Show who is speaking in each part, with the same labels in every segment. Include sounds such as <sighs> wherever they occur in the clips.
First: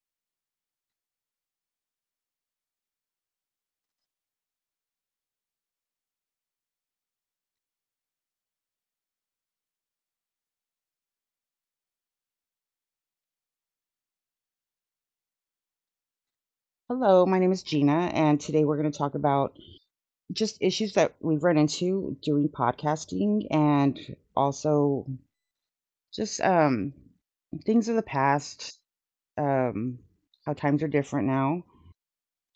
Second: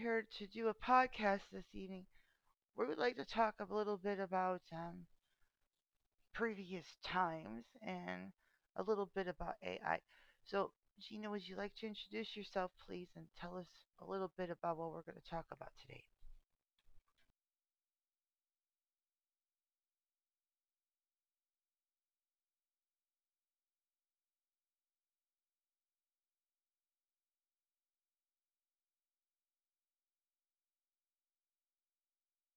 Speaker 1: here to do a podcast this evening. We would like to talk a little bit about previous times and a little bit about AI. So, Gina, would you like to introduce yourself, please, and tell us a little bit about what we're going to talk about today?
Speaker 2: Hello, my name is Gina, and today we're going to talk about just issues that we've run into doing podcasting and also just things of the past, um, how times are different now.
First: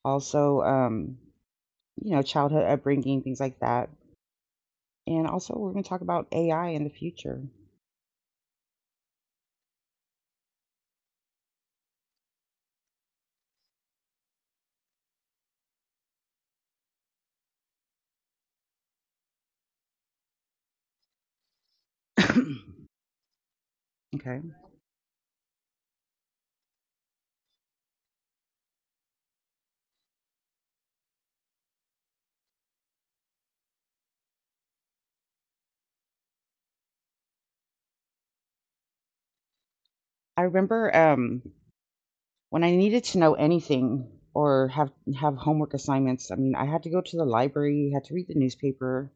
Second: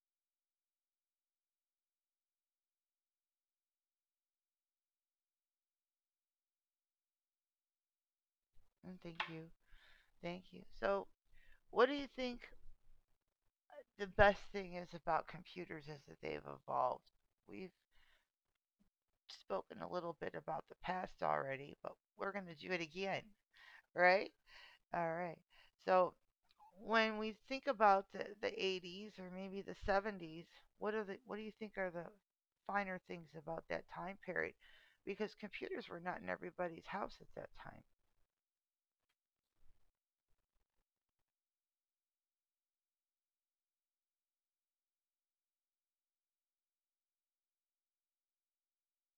Speaker 2: Also, you know, childhood upbringing, things like that. And also, we're going to talk about AI in the future.
Speaker 1: And thank you. Thank you. So, what do you think the best thing is about computers is that they've evolved? We've spoken a little bit about the past already, but
Speaker 2: <coughs> <clears throat>
Speaker 1: we're
Speaker 2: Okay.
Speaker 1: going to do it again, right? All right. So when we think about the 80s or maybe the 70s, what are the what do you think are the finer things about that time period? Because computers were not in everybody's house at that time.
Speaker 2: I remember when I needed to know anything or have homework assignments. I mean, I had to go to the library, had to read the newspaper,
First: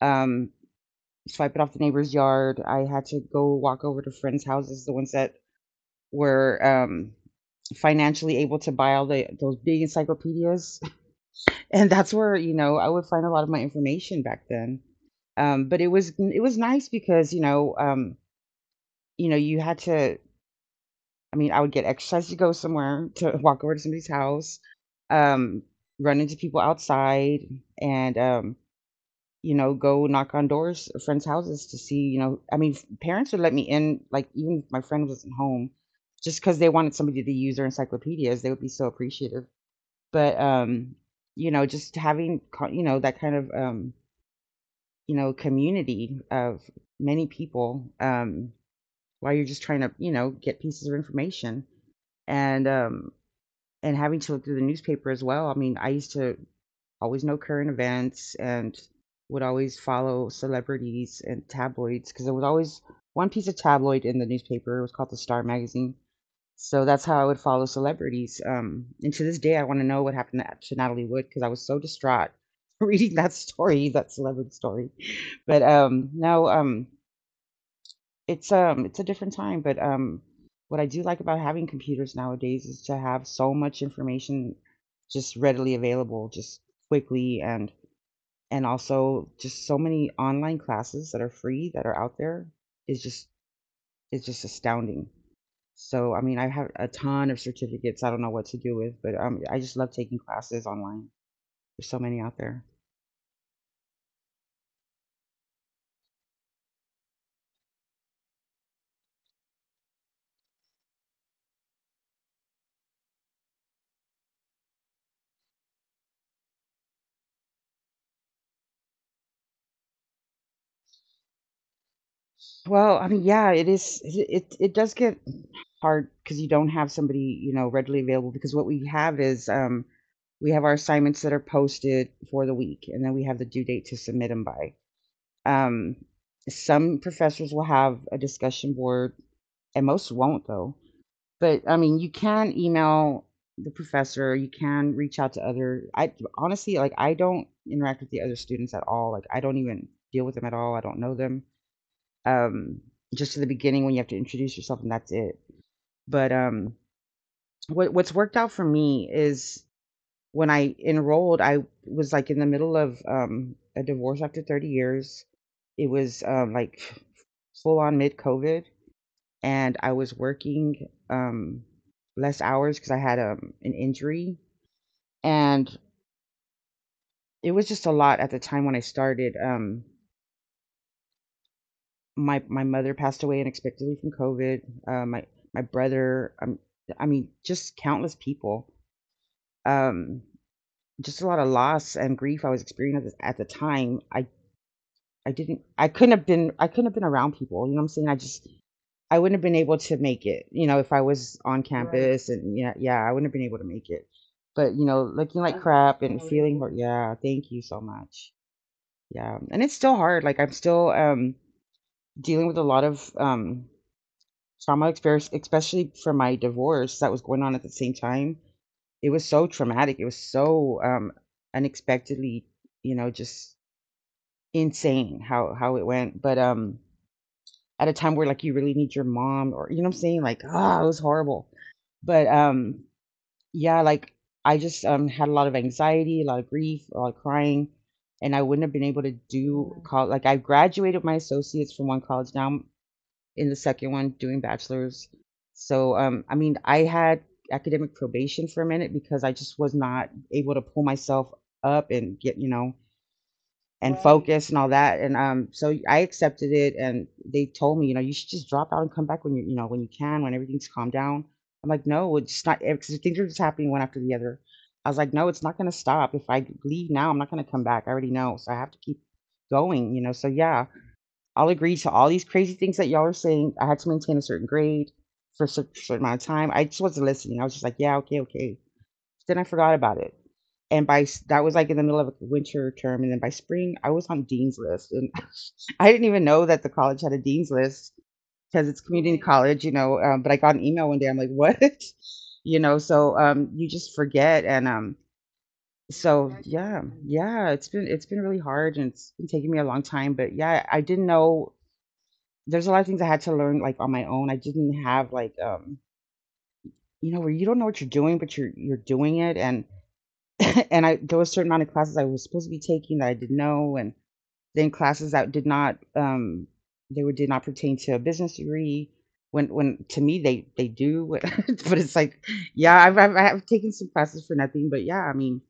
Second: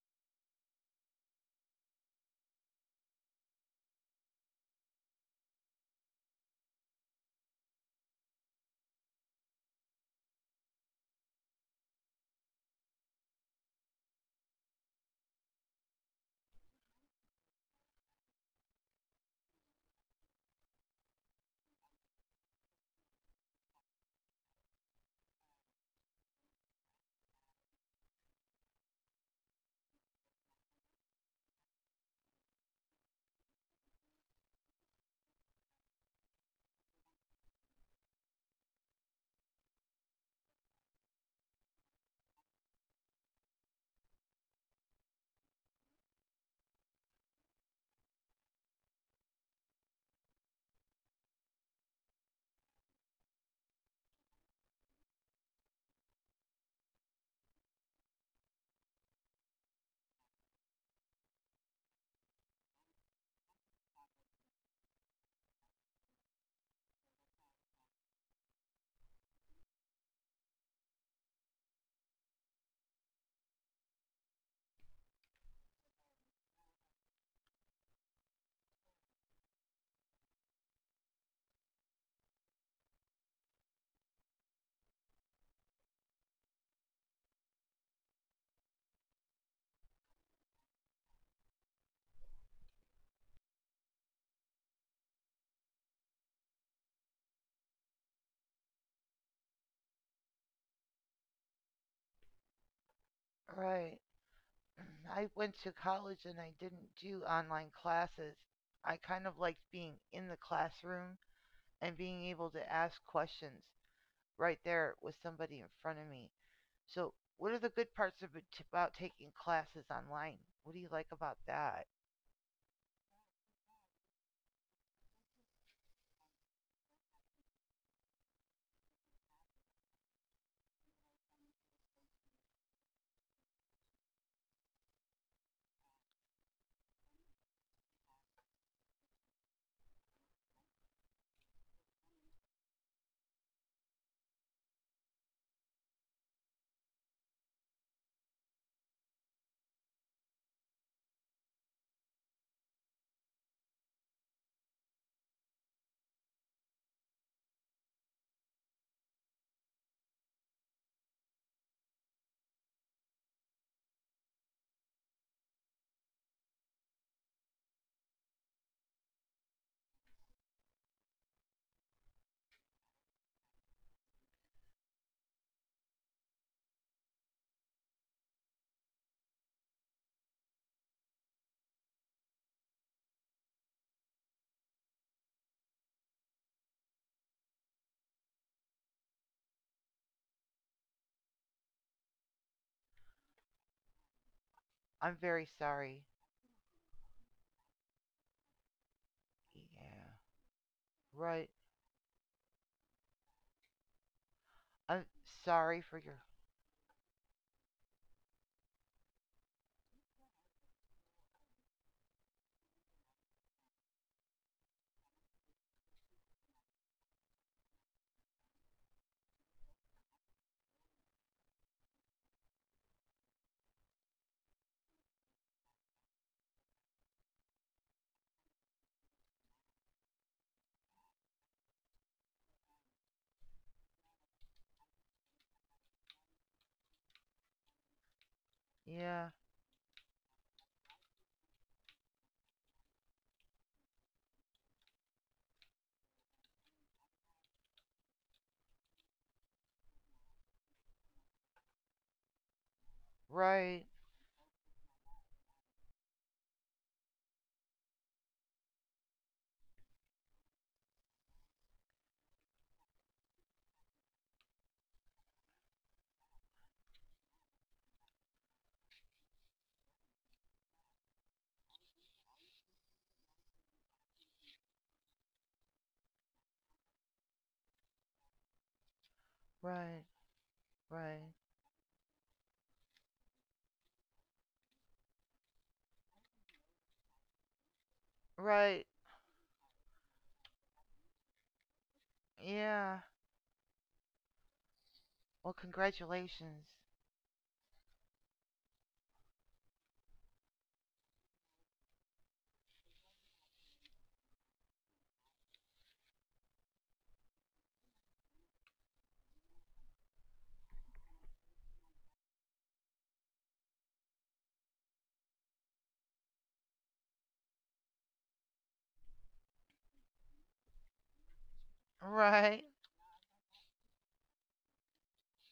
Speaker 2: um, swipe it off the neighbor's yard. I had to go walk over to friends' houses, the ones that were financially able to buy all the those big encyclopedias, <laughs> and that's where you know I would find a lot of my information back then. But it was nice because you know you know you had to. I mean, I would get exercise to go somewhere to walk over to somebody's house, um, run into people outside, and you know, go knock on doors of friends' houses to see, you know I mean, parents would let me in, like, even if my friend wasn't home, just because they wanted somebody to use their encyclopedias, they would be so appreciative. But, you know, just having co you know, that kind of, you know, community of many people, while you're just trying to, you know, get pieces of information. And and having to look through the newspaper as well. I mean, I used to always know current events and would always follow celebrities and tabloids because there was always one piece of tabloid in the newspaper. It was called the Star Magazine. So that's how I would follow celebrities. And to this day, I want to know what happened to Natalie Wood because I was so distraught <laughs> reading that story, that celebrity story. But No, it's a different time, but, what I do like about having computers nowadays is to have so much information just readily available, just quickly and also just so many online classes that are free that are out there is just is just astounding. So, I mean, I have a ton of certificates I don't know what to do with, but I just love taking classes online. There's so many out there.
Speaker 1: Right. <clears throat> I went to college and I didn't do online classes. I kind of liked being in the classroom and being able to ask questions right there with somebody in front of me. So, what are the good parts of, about taking classes online? What do you like about that?
Speaker 2: Well, I mean, yeah, it is. It does get hard because you don't have somebody you know readily available. Because what we have is we have our assignments that are posted for the week, and then we have the due date to submit them by. Um, some professors will have a discussion board, and most won't though. But I mean, you can email the professor. You can reach out to other. I honestly like I don't interact with the other students at all. Like I don't even deal with them at all. I don't know them, um, just to the beginning when you have to introduce yourself and that's it. But What's worked out for me is when I enrolled, I was like in the middle of a divorce after 30 years. It was like full on mid COVID, and I was working less hours because I had an injury, and it was just a lot at the time when I started. My mother passed away unexpectedly from COVID. Uh, my my brother, I mean, just countless people. Um, just a lot of loss and grief I was experiencing at at the time. I
Speaker 1: I'm
Speaker 2: I
Speaker 1: very
Speaker 2: didn't I
Speaker 1: sorry.
Speaker 2: couldn't have been I couldn't have been around people. You know what I'm saying? I just I wouldn't have been able to
Speaker 1: Yeah,
Speaker 2: make it. You know, if I was
Speaker 1: right.
Speaker 2: on Right. campus and yeah, I wouldn't have been able to make it. But you know,
Speaker 1: I'm
Speaker 2: looking like I
Speaker 1: sorry
Speaker 2: crap
Speaker 1: for
Speaker 2: and
Speaker 1: your.
Speaker 2: sorry. Feeling yeah. Thank you so much. Yeah, and it's still hard. Like I'm still dealing with a lot of trauma experience, especially from my divorce that was going on at the same time. It was so traumatic. It was so unexpectedly, you know, just insane how it went. But At a time where like you really need your mom, or you know, what I'm saying like ah, it was horrible. But Yeah, like I just had a lot of anxiety, a lot of grief, a lot of crying, and I wouldn't have been able to
Speaker 1: Yeah,
Speaker 2: do college. Like I graduated my associates from one college, now in the second one doing bachelor's. So, I mean, I had academic probation for a minute because I just was not able to pull myself up and get, you know,
Speaker 1: right,
Speaker 2: and focus and all that. And So I accepted it, and they told me, you know, you should just drop out and come back when you know, when you can, when everything's calmed down. I'm like, no, it's not because things are just happening one after the other. I was like, no, it's not going to stop. If I leave now, I'm not going to come back. I already know, so I have to keep going, you know. So yeah, I'll agree to all these crazy things that y'all are saying. I had to maintain a certain grade for a certain amount of time. I just wasn't listening. I was just like, yeah, okay, okay. Then I forgot about
Speaker 1: right,
Speaker 2: it. And by
Speaker 1: right,
Speaker 2: that was like in the middle of a winter term. And then by spring, I was on Dean's list. And <laughs> I didn't even know that the college had a Dean's list because it's
Speaker 1: right.
Speaker 2: community college, you know. But I got an email one day. I'm like, what? <laughs> You know,
Speaker 1: Yeah.
Speaker 2: so you just forget. And
Speaker 1: Well,
Speaker 2: So
Speaker 1: congratulations.
Speaker 2: yeah, yeah, it's been really hard and it's been taking me a long time. But yeah, I didn't know there's a lot of things I had to learn like on my own. I didn't have like you know where you don't know what you're doing but you're doing it and <laughs> and I there was a certain amount of classes I was supposed to be taking that I didn't know and then classes that did not they were did not pertain to a business degree when to me they do. <laughs> But it's like
Speaker 1: Right,
Speaker 2: yeah I've taken some classes for nothing, but yeah I mean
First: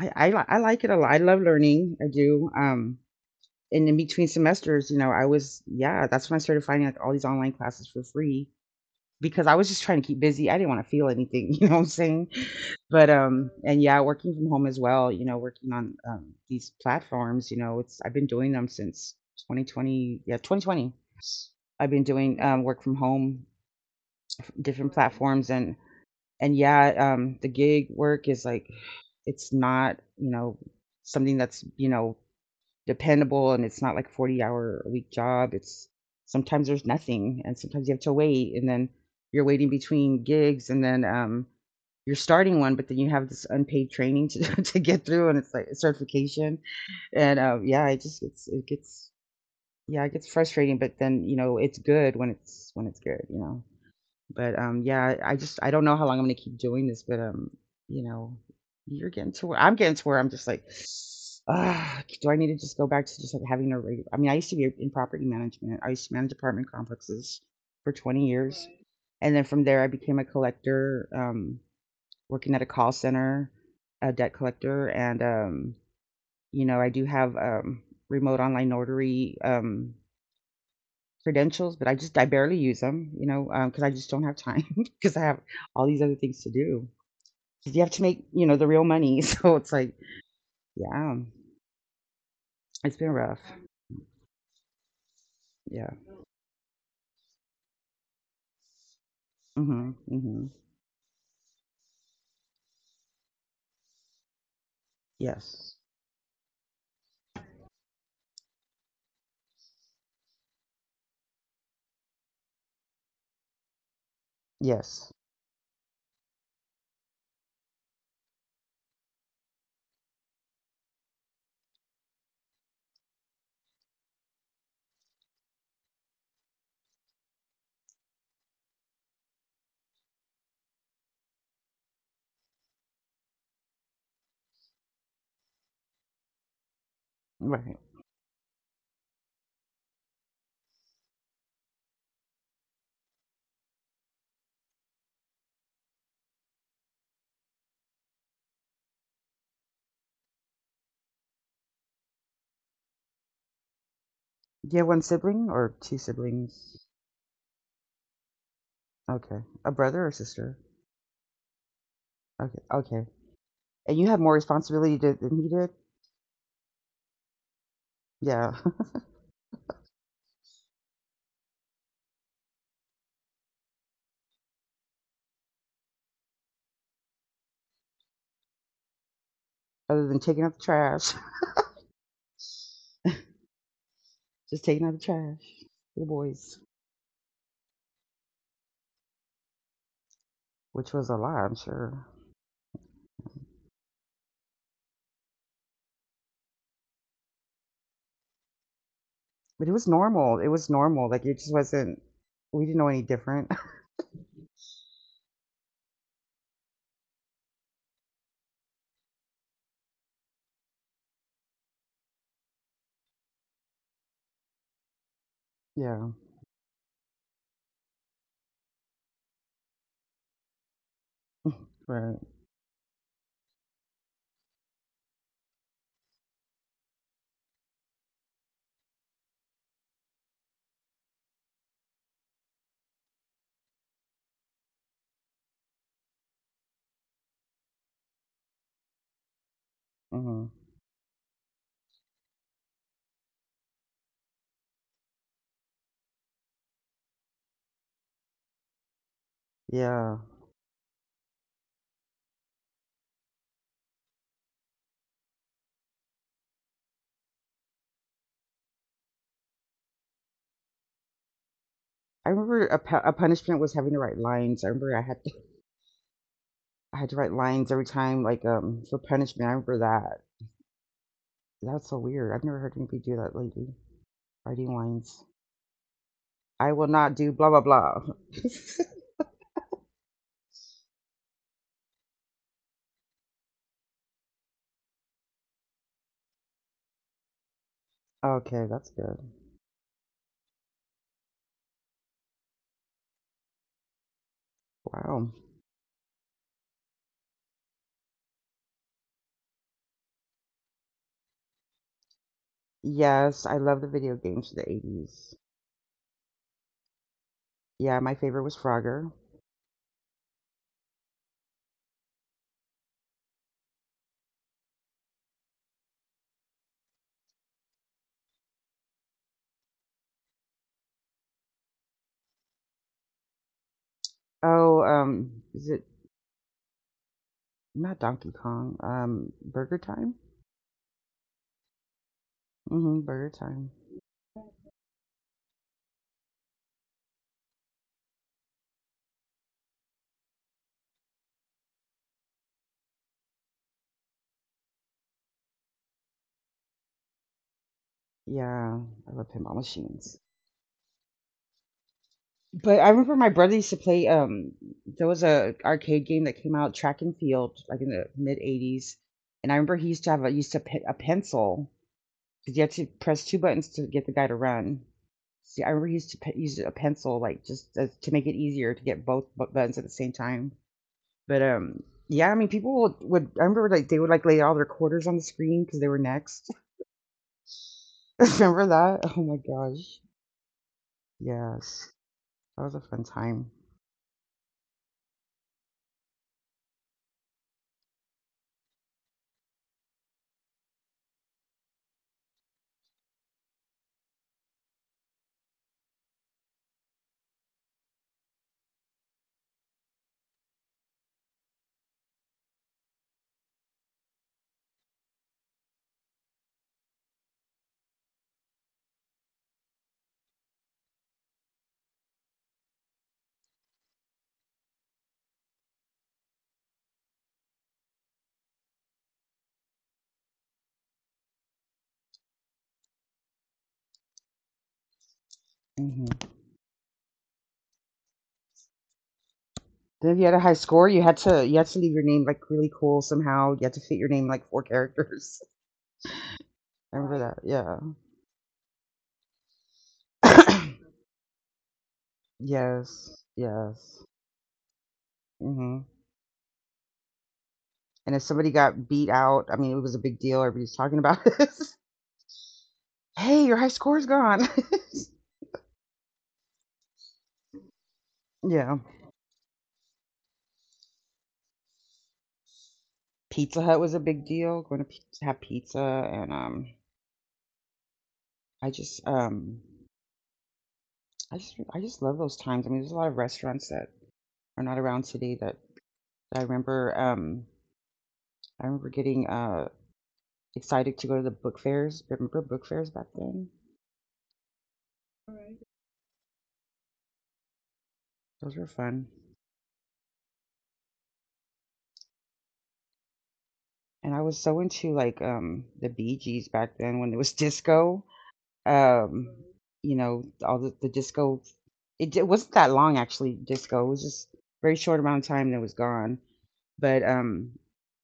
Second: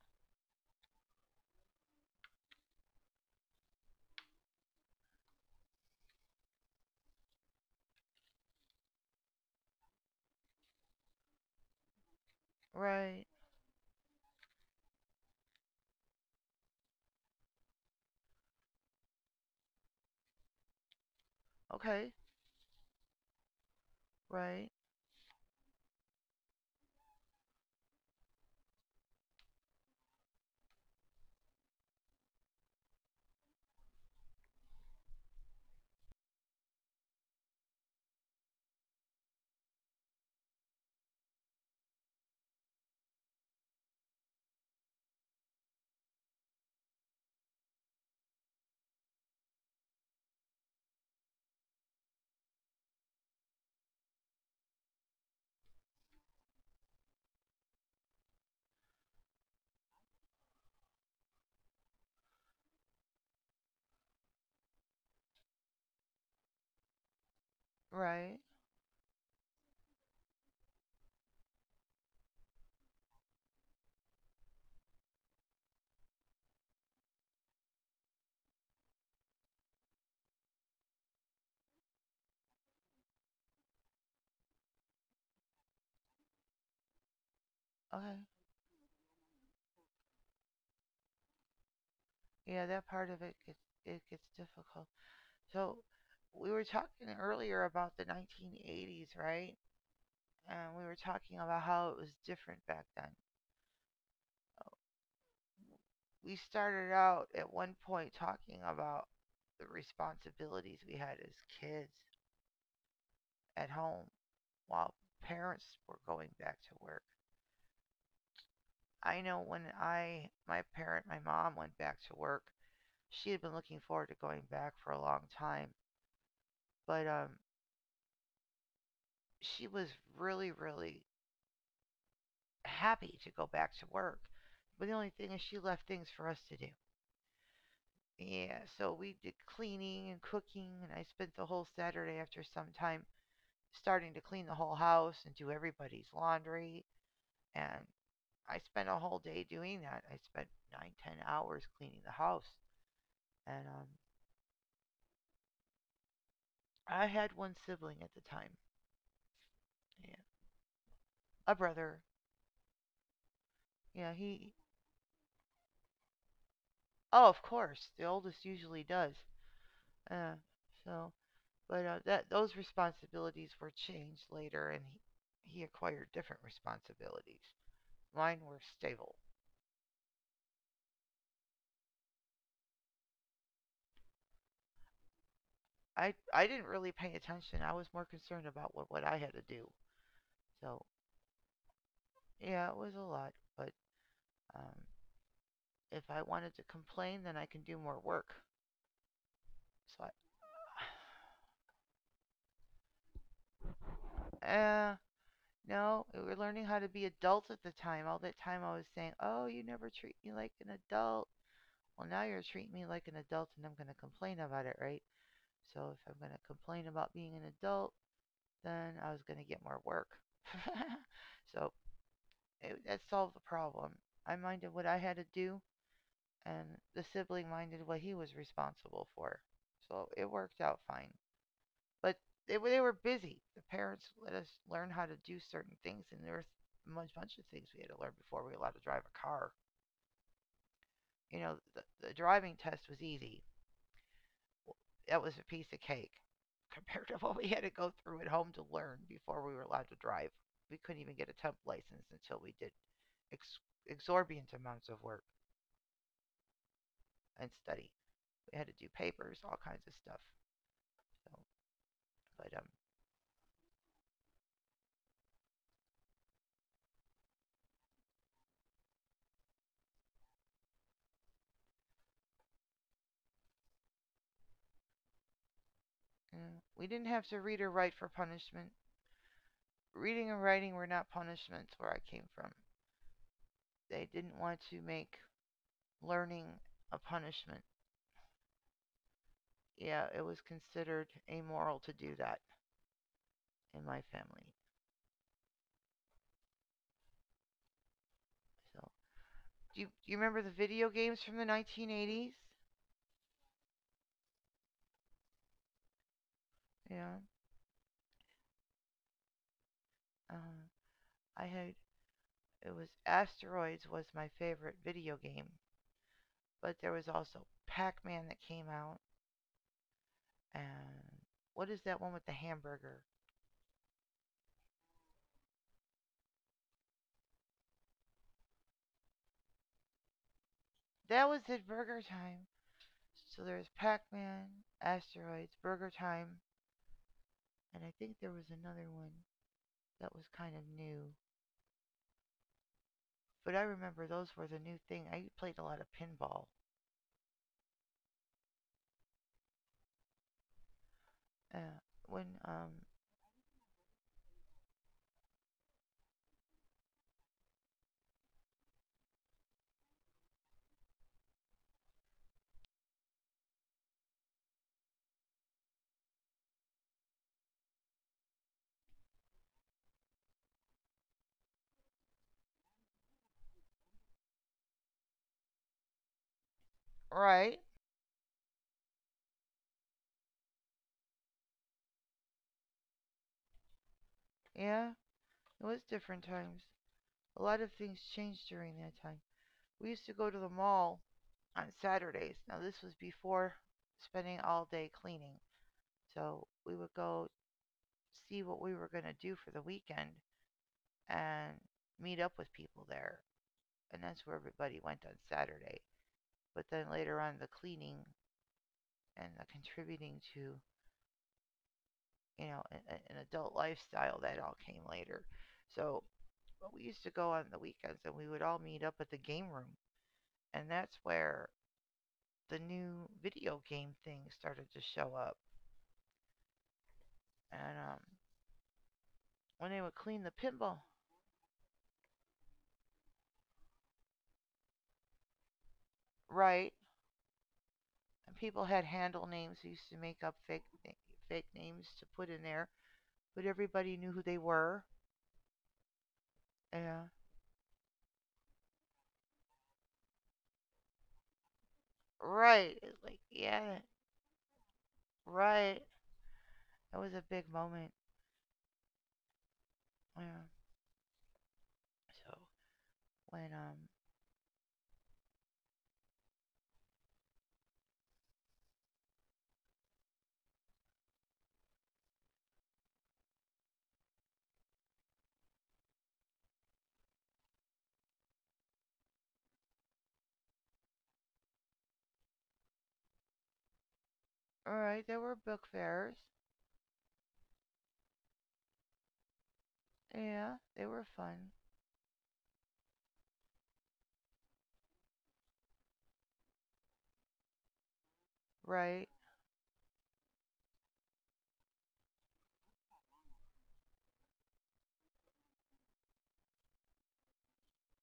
Speaker 2: I like it a lot. I love learning I do. And in between semesters, you know I was, yeah, that's when I started finding like all these online classes for free because I was just trying to keep busy. I didn't want to feel anything, <laughs> you know what I'm saying? But
Speaker 1: right.
Speaker 2: And yeah, working from home as well, you know, working on these platforms, you know, it's I've been doing them since 2020, yeah, 2020. I've been
Speaker 1: Okay,
Speaker 2: doing work from home,
Speaker 1: right,
Speaker 2: different platforms, and yeah, the gig work is like it's not, you know, something that's, you know, dependable, and it's not like a 40 hour a week job. It's sometimes there's nothing and sometimes you have to wait and then you're waiting between gigs and then you're starting one but then you have this unpaid training to <laughs> to get through and it's like a certification and yeah it gets yeah it gets frustrating but then you know it's good when it's good you know. But Yeah, I just I don't know how long I'm gonna keep doing this, but you know, you're getting to where I'm getting to where I'm just like, ah, do I need to just go back to just like having a regular? I mean, I used to be in property management. I used to manage apartment complexes for 20
Speaker 1: right.
Speaker 2: years, and then from there I became a collector, working at a call center, a debt collector, and you know, I do have remote online notary credentials, but I just I barely use them, you know, because I just don't have time <laughs> because I have all these other things to do. 'Cause you have to
Speaker 1: Okay.
Speaker 2: make you know the real money, <laughs> so it's like yeah,
Speaker 1: Yeah, that
Speaker 2: it's
Speaker 1: part
Speaker 2: been
Speaker 1: of
Speaker 2: rough.
Speaker 1: it gets difficult. So,
Speaker 2: Yeah.
Speaker 1: we were talking earlier about the 1980s, right?
Speaker 2: Mm-hmm. Mm-hmm.
Speaker 1: And we were talking about how it was different back then.
Speaker 2: Yes.
Speaker 1: We started out at one point talking about the responsibilities we had as kids at home while
Speaker 2: Yes.
Speaker 1: parents were going back to work. I know when my mom went back to work, she had been looking forward to going back for a long time, but she was really, really happy to go back to work. But the only thing is, she left things for us to do.
Speaker 2: Right.
Speaker 1: Yeah, so we did cleaning and cooking, and I spent the whole Saturday after some time starting to clean the whole house and do everybody's laundry. And I spent a whole day doing that. I spent nine, 10 hours cleaning the house. And
Speaker 2: Do you have one sibling or two siblings?
Speaker 1: I had one sibling at the time,
Speaker 2: Okay, a brother or
Speaker 1: yeah,
Speaker 2: sister?
Speaker 1: a brother.
Speaker 2: Okay. Okay. And you
Speaker 1: Yeah,
Speaker 2: have more
Speaker 1: he.
Speaker 2: responsibility to, than he did.
Speaker 1: Oh, of course, the oldest
Speaker 2: Yeah.
Speaker 1: usually does. Uh, so, but that those responsibilities were changed later, and he acquired different responsibilities. Mine were stable.
Speaker 2: <laughs> Other than taking out the trash, <laughs> just taking out the trash for the
Speaker 1: I
Speaker 2: boys,
Speaker 1: didn't really pay attention. I was more concerned about what I had to do. So
Speaker 2: which was a lot, I'm sure.
Speaker 1: yeah, it was a lot. But um, if I wanted to complain, then I can do more work.
Speaker 2: But it was
Speaker 1: So
Speaker 2: normal. It was normal. Like it just wasn't. We didn't know any different. <laughs>
Speaker 1: I, <sighs> no, we were learning how to be adults at the time. All that time I was saying, oh, you never treat me like an adult. Well, now you're treating me like an adult, and I'm gonna complain about it, right? So if
Speaker 2: Yeah.
Speaker 1: I'm gonna complain about being an adult, then I was gonna get more work. So
Speaker 2: Right.
Speaker 1: that solved the problem. I minded what I had to do, and the sibling minded what he was responsible for. So it worked out fine. But they were busy. The parents let us learn how to do certain things, and there were a bunch of things we had to learn before we were allowed to drive a car.
Speaker 2: Hmm.
Speaker 1: You know, the driving test was easy. That was a piece of cake <laughs> compared to what we had to go through at home to learn before we were allowed to
Speaker 2: Yeah.
Speaker 1: drive. We couldn't even get a temp license until we did ex- exorbitant amounts of work and study. We had to do papers, all kinds of stuff. So,
Speaker 2: I
Speaker 1: but
Speaker 2: remember a punishment was having to write lines. I remember I had to write lines every time, like for punishment. I remember that. That's so weird. I've never heard anybody do that lately. Writing lines.
Speaker 1: mm,
Speaker 2: I
Speaker 1: we
Speaker 2: will
Speaker 1: didn't
Speaker 2: not
Speaker 1: have
Speaker 2: do
Speaker 1: to
Speaker 2: blah
Speaker 1: read
Speaker 2: blah
Speaker 1: or write
Speaker 2: blah.
Speaker 1: for
Speaker 2: <laughs>
Speaker 1: punishment. Reading and writing were not punishments where I came from. They didn't want to make learning a punishment.
Speaker 2: Okay, that's good.
Speaker 1: Yeah, it was considered amoral to do that in my family.
Speaker 2: Wow.
Speaker 1: So, do do you remember the video games from the 1980s?
Speaker 2: Yes, I love the video games of the 80s.
Speaker 1: Yeah.
Speaker 2: Yeah, my favorite was Frogger.
Speaker 1: Uh, I had it was Asteroids was my favorite video game, but there was also Pac-Man that came out and what is that one with the hamburger?
Speaker 2: Oh, is it Not Donkey Kong. Burger Time.
Speaker 1: That was it, Burger Time.
Speaker 2: Mm hmm Burger
Speaker 1: So there's
Speaker 2: Time.
Speaker 1: Pac Man, Asteroids, Burger Time, and I think there was another one that was kind of new. But I remember those were the new thing. I played a lot of pinball.
Speaker 2: Yeah, I love pinball machines.
Speaker 1: Uh, when, um,
Speaker 2: But I remember my brother used to play. There was a arcade game that came out, Track and Field, like in the mid '80s. And I remember he used to have a used to pe- a pencil because you had to press two buttons to get the guy to run. See, I remember he used to use a pencil, like just as, to make it easier to get both buttons at the same time. But yeah, I mean, people would I remember like they would like lay all their quarters on the screen because they were next.
Speaker 1: right?
Speaker 2: <laughs> Remember that? Oh my gosh. Yes. That was a fun time.
Speaker 1: Yeah, it was different times. A lot of things changed during that time. We used to go to the mall on Saturdays. Now, this was before spending all day cleaning. So we would go see what we were going to do for the weekend and meet up with people there, and that's where everybody went on Saturday. But then later on, the cleaning and the contributing to you know an, an adult lifestyle that all came later. So we used to go on the weekends and we would all meet up at the game room, and that's where the new video game thing started to show up.
Speaker 2: Hmm
Speaker 1: And when they would
Speaker 2: Then if you
Speaker 1: clean
Speaker 2: had a
Speaker 1: the
Speaker 2: high score,
Speaker 1: pinball,
Speaker 2: you had to leave your name like really cool somehow. You had to fit your name like four characters.
Speaker 1: right?
Speaker 2: <laughs> Remember that? Yeah.
Speaker 1: And people had handle names. They used to make up fake names to put
Speaker 2: <coughs> <clears throat>
Speaker 1: in there,
Speaker 2: Yes.
Speaker 1: but everybody
Speaker 2: Yes.
Speaker 1: knew who they were.
Speaker 2: hmm
Speaker 1: Yeah,
Speaker 2: And if somebody got beat out, I mean, it was a big deal. Everybody's talking about <laughs> it.
Speaker 1: right. It's like
Speaker 2: Hey, your high
Speaker 1: yeah,
Speaker 2: score's gone.
Speaker 1: right. That was a big moment.
Speaker 2: <laughs> Yeah.
Speaker 1: Yeah. So when
Speaker 2: Pizza Hut was a big deal. Going to to have pizza, and I just um I just love those times. I mean, there's a lot of restaurants that are not around today that I remember. I remember getting excited to go to the book fairs. Remember book fairs back then?
Speaker 1: all right, there were book fairs.
Speaker 2: Those were fun.
Speaker 1: Yeah, they were fun.
Speaker 2: And I was so into like the Bee Gees back then when it was <laughs> disco.
Speaker 1: Right.
Speaker 2: Um, you know, all the disco. It wasn't that long actually. Disco it was just very short amount of time and it was gone. But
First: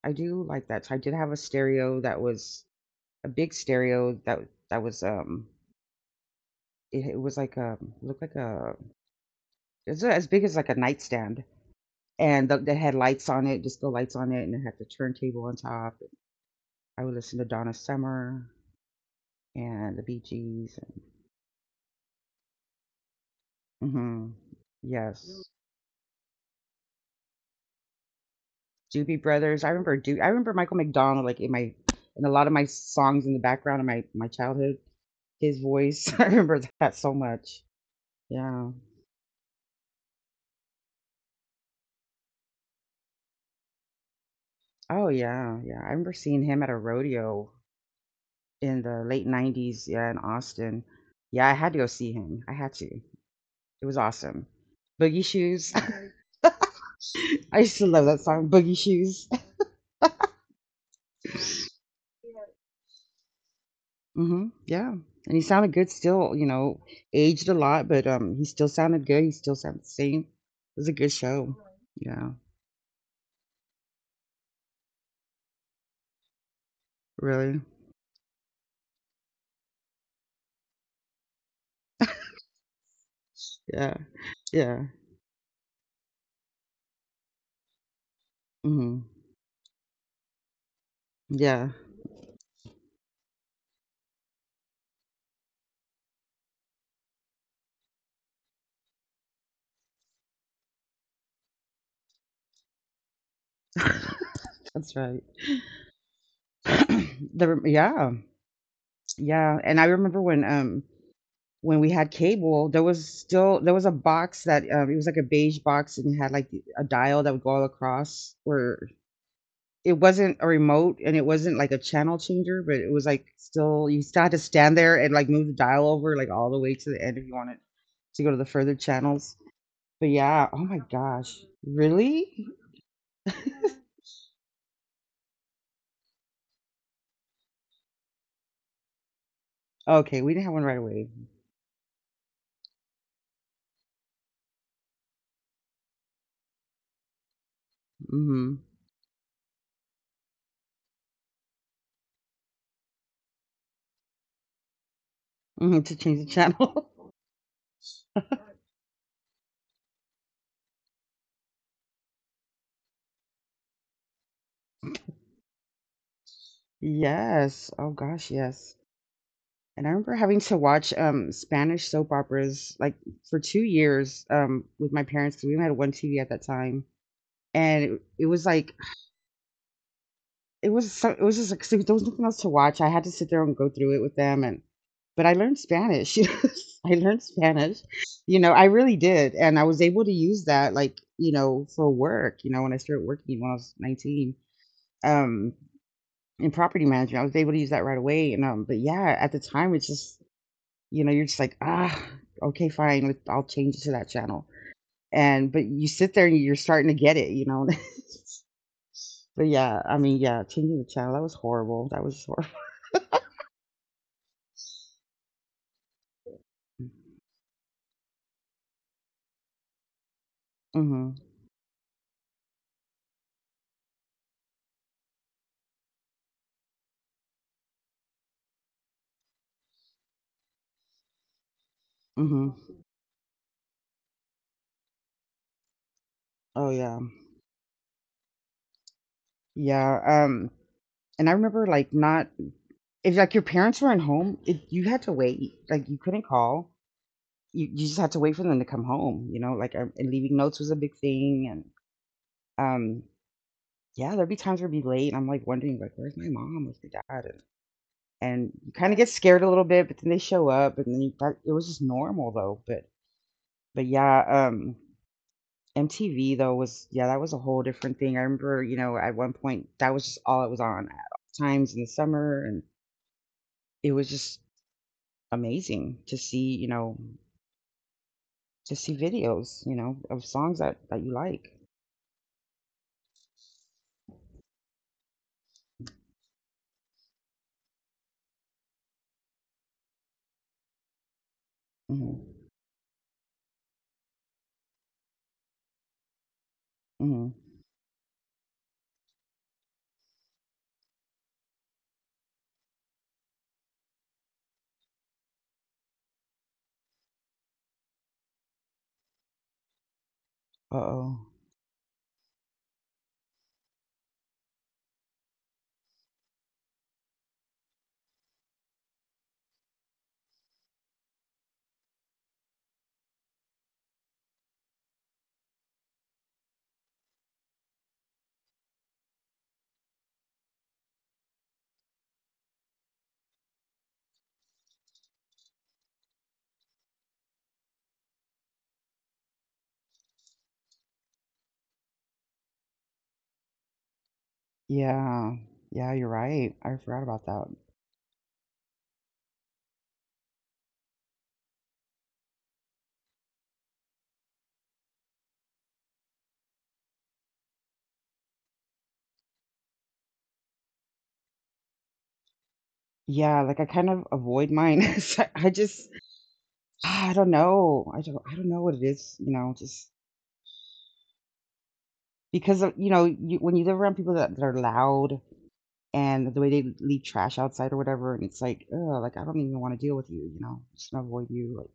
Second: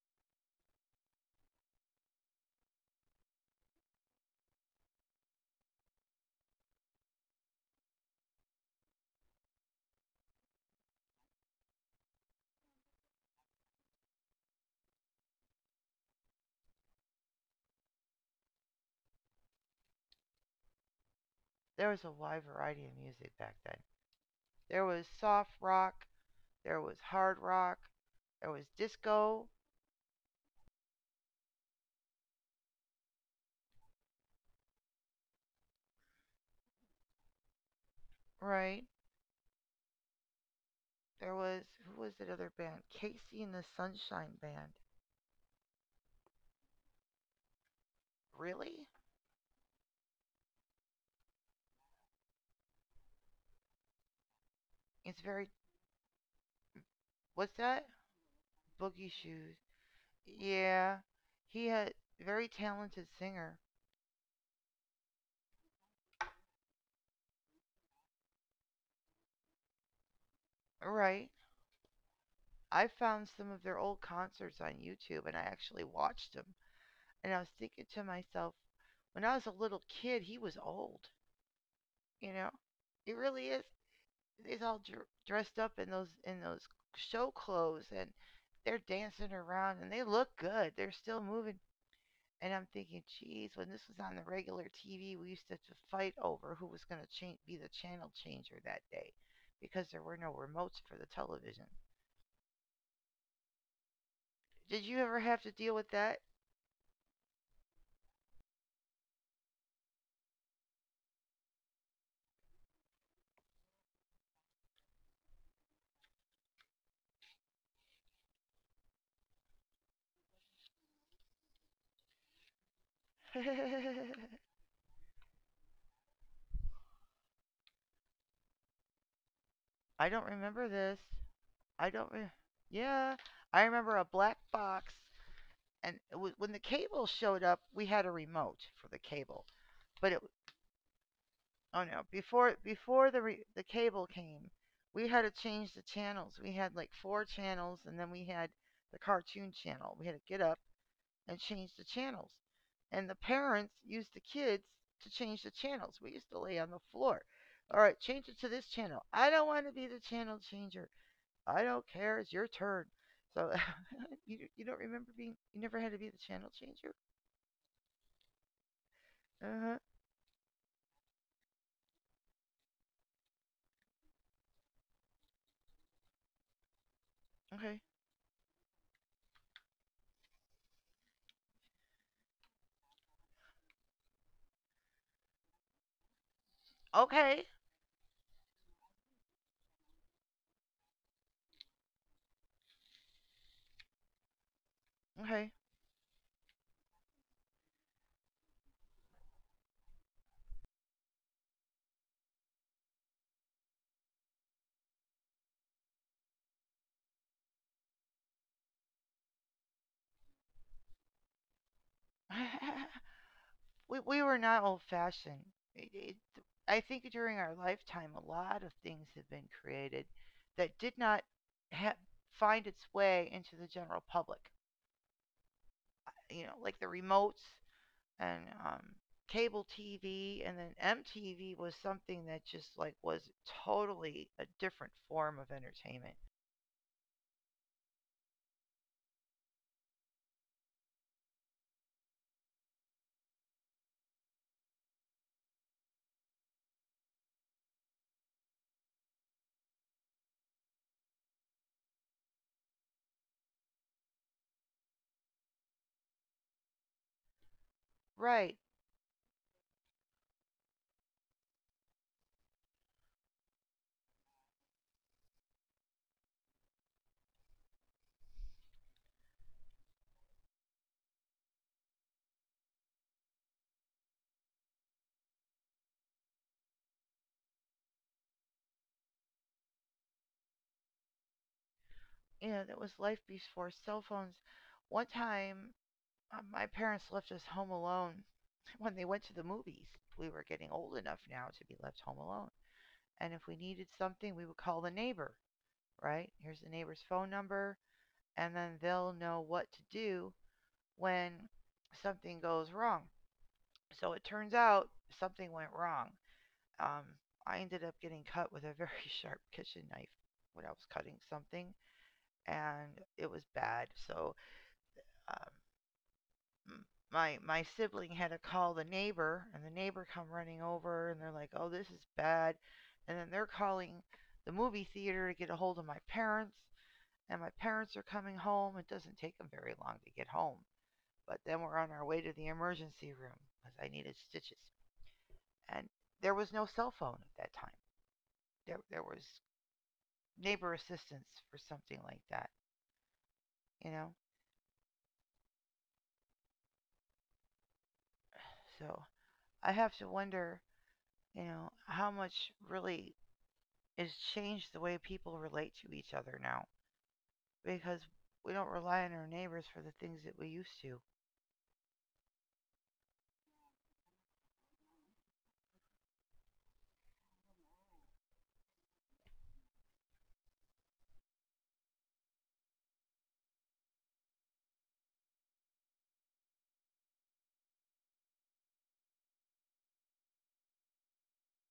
Speaker 2: I do like that. So I did have a stereo that was a big stereo that that was, it it was like a looked like a it's as big as like a nightstand, and they had lights on it, disco lights on it, and it had the turntable on top. I would listen to Donna Summer and the Bee Gees and
Speaker 1: There was a wide variety of music back then.
Speaker 2: mhm.
Speaker 1: There was
Speaker 2: Yes.
Speaker 1: soft rock, there was hard rock, there was
Speaker 2: Doobie
Speaker 1: disco,
Speaker 2: Brothers. I remember Michael McDonald, like, in my in a lot of my songs in the background of my childhood, his voice. <laughs> I remember that so much. Yeah.
Speaker 1: right? There was who was that other band? Casey and the Sunshine Band.
Speaker 2: Oh, yeah, yeah. I remember seeing him at a rodeo in
Speaker 1: Really?
Speaker 2: the late 90s, yeah, in Austin. Yeah, I had to go see him. I had to. It was awesome. Boogie
Speaker 1: It's very
Speaker 2: Shoes. <laughs> I
Speaker 1: what's
Speaker 2: used to
Speaker 1: that?
Speaker 2: love that song, Boogie
Speaker 1: Boogie
Speaker 2: Shoes.
Speaker 1: Shoes. Yeah. He had very talented singer.
Speaker 2: <laughs> hmm Yeah. And he sounded good still, you know, aged a lot, but he still sounded good. He still sounded the same. It was a good
Speaker 1: Right.
Speaker 2: show. Yeah.
Speaker 1: I found some of their old concerts on YouTube and I actually watched them. And I was
Speaker 2: Really?
Speaker 1: thinking to myself, when I was a little kid, he was old, you know? It really is.
Speaker 2: Yeah.
Speaker 1: He's
Speaker 2: Yeah.
Speaker 1: all dressed up in those show clothes and they're
Speaker 2: hmm
Speaker 1: dancing around and they look good. They're still
Speaker 2: Yeah.
Speaker 1: moving. And I'm thinking, geez, when this was on the regular TV, we used to fight over who was going to be the channel changer that day because there were no remotes for the television.
Speaker 2: <laughs> That's
Speaker 1: Did you
Speaker 2: right.
Speaker 1: ever have to deal with that?
Speaker 2: <clears throat> Yeah. Yeah. And I remember when we had cable, there was a box that it was like a beige box and it had like a dial that would go all across where it wasn't a remote and it wasn't like a channel changer, but it was like still you still had to
Speaker 1: <laughs>
Speaker 2: stand there and like move the dial over like all the way to the end if you wanted to go to the further channels. But
Speaker 1: I don't
Speaker 2: yeah, oh my
Speaker 1: remember this.
Speaker 2: gosh,
Speaker 1: I don't.
Speaker 2: really?
Speaker 1: Yeah, I remember a black box, and when the cable showed up, we had a remote for the cable.
Speaker 2: Okay,
Speaker 1: But
Speaker 2: we didn't have one right away.
Speaker 1: oh no, before the cable came, we had to change the channels. We had like 4 channels, and then we
Speaker 2: Mm-hmm.
Speaker 1: had the cartoon channel. We had to get up and change the channels, and the parents used the kids to change the
Speaker 2: hmm to
Speaker 1: channels.
Speaker 2: change
Speaker 1: We
Speaker 2: the
Speaker 1: used to lay on the
Speaker 2: channel.
Speaker 1: floor. All right, change it to this channel. I don't want to be the channel changer. I don't care. It's your turn. So <laughs> you don't remember being you never had to be the channel
Speaker 2: <laughs>
Speaker 1: changer.
Speaker 2: Yes. Oh gosh, yes.
Speaker 1: Uh
Speaker 2: And
Speaker 1: huh.
Speaker 2: I remember having to watch, Spanish soap operas, like, for 2 years, with my parents 'cause we only had 1 TV at that time, and
Speaker 1: Okay.
Speaker 2: it was like it was so it was just like, since there was nothing else to watch, I had to sit there and go through it with them and but I learned Spanish. <laughs> I learned
Speaker 1: Okay.
Speaker 2: Spanish, you know, I really did, and I was able to use that, like, you know, for work, you know, when I started working when I was 19, um,
Speaker 1: Okay.
Speaker 2: in property management, I was able to use that right away, and, but yeah, at the time, it's just you know, you're just like, ah, okay, fine. With I'll change it to that channel. And but you sit there and you're starting to get it, you know. <laughs> But yeah, I mean, yeah, changing the channel that was horrible. That was horrible.
Speaker 1: <laughs> We were not old fashioned. It, it, I think during our lifetime, a lot of things have been created that did
Speaker 2: Mhm.
Speaker 1: not ha- find its way into the general public. You know, like the remotes and cable TV, and then MTV was something that
Speaker 2: Mhm.
Speaker 1: just
Speaker 2: <laughs>
Speaker 1: like was totally a different form of entertainment.
Speaker 2: Oh yeah. Yeah. And I remember like not if like your parents weren't home, you had to wait. Like you couldn't call. You just had to wait for them to come home. You know, like and leaving notes was a big thing. And um, yeah, there'd be times where we'd be late, and I'm like wondering like, where's my mom? Where's my dad? And
Speaker 1: Right.
Speaker 2: you kind of get scared a little bit, but then they show up, and then it was just normal though. But yeah, MTV though was yeah that was a whole different thing. I remember you know at one point that was just all it was on at all times in the summer, and it was just amazing to see you know to see videos you know of songs that you like.
Speaker 1: Yeah, that was life before cell phones. One time, my parents left us home alone <laughs> when they went to the movies. We were getting old enough now to be left home
Speaker 2: Hmm
Speaker 1: alone. And if we needed something, we would call the neighbor, right? Here's the neighbor's
Speaker 2: hmm
Speaker 1: phone number, and then they'll know what to do when something goes wrong. So it turns out something went wrong. Um, I ended up getting cut with a very <laughs> sharp kitchen knife when I
Speaker 2: Uh
Speaker 1: was
Speaker 2: oh,
Speaker 1: cutting something, and it was bad. So um, my sibling had to call the neighbor, and the neighbor come running over, and they're like, "Oh, this is bad," and then they're calling the movie theater to get a hold of my parents, and my parents are coming home. It doesn't take them very long to get home, but then we're on our way to the emergency room because I needed stitches, and there was no cell phone at that time. There was neighbor assistance for something like that, you know.
Speaker 2: yeah, yeah, you're right. I forgot about that.
Speaker 1: So I have to wonder, you know, how much really it's changed the way people relate to each other now because we don't rely on our neighbors for the things that we used to.
Speaker 2: Yeah, like I kind of avoid mine. <laughs> So I don't know. I don't know what it is, you know, just because of, you know, you when you live around people that are loud and the way they leave trash outside or whatever, and it's like, oh, like I don't even want to deal with you, you know, just gonna avoid you. Like,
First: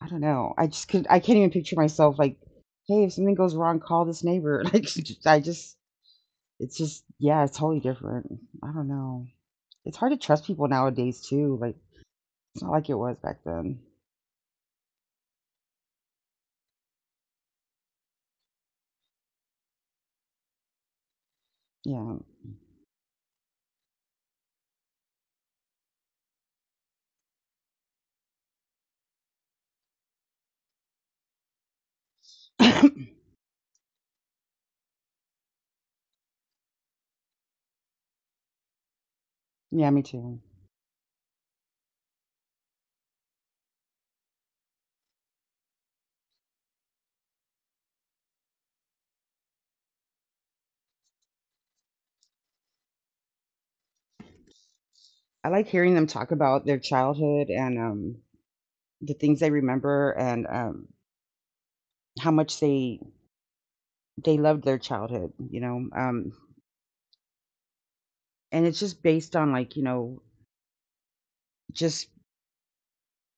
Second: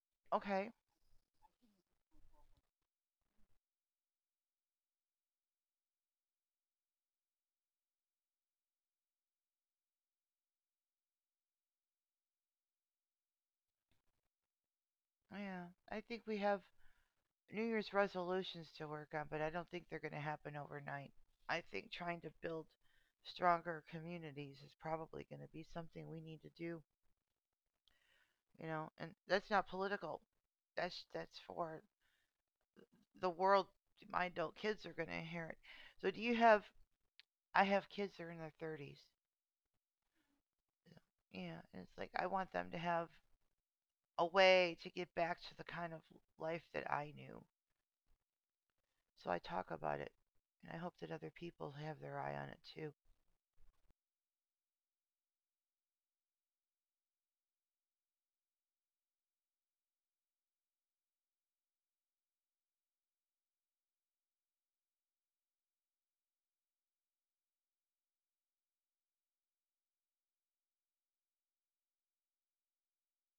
Speaker 2: I don't know. I
Speaker 1: Okay,
Speaker 2: just could I can't even picture myself like, hey, if something goes wrong, call this neighbor. <laughs> Like I just it's just yeah, it's totally different. I don't know. It's hard to trust people nowadays too. Like it's not like it was back then.
Speaker 1: yeah. I think we have New Year's resolutions to work on, but I don't think they're going to happen overnight. I think
Speaker 2: Yeah.
Speaker 1: trying to build stronger communities is probably going to be something we need to do, you know, and that's not political. That's for
Speaker 2: <coughs> <clears throat>
Speaker 1: the world my adult kids are going to inherit. So do you have I have kids that are in their 30s.
Speaker 2: Yeah, me too.
Speaker 1: Yeah, and it's like I want them to have a way to get back to the kind of life that I knew. So I talk about it, and I hope that other people have their eye on it too.
Speaker 2: I like hearing them talk about their childhood and, the things they remember and, how much they loved their childhood, you know, and it's just based on, like, you know, just,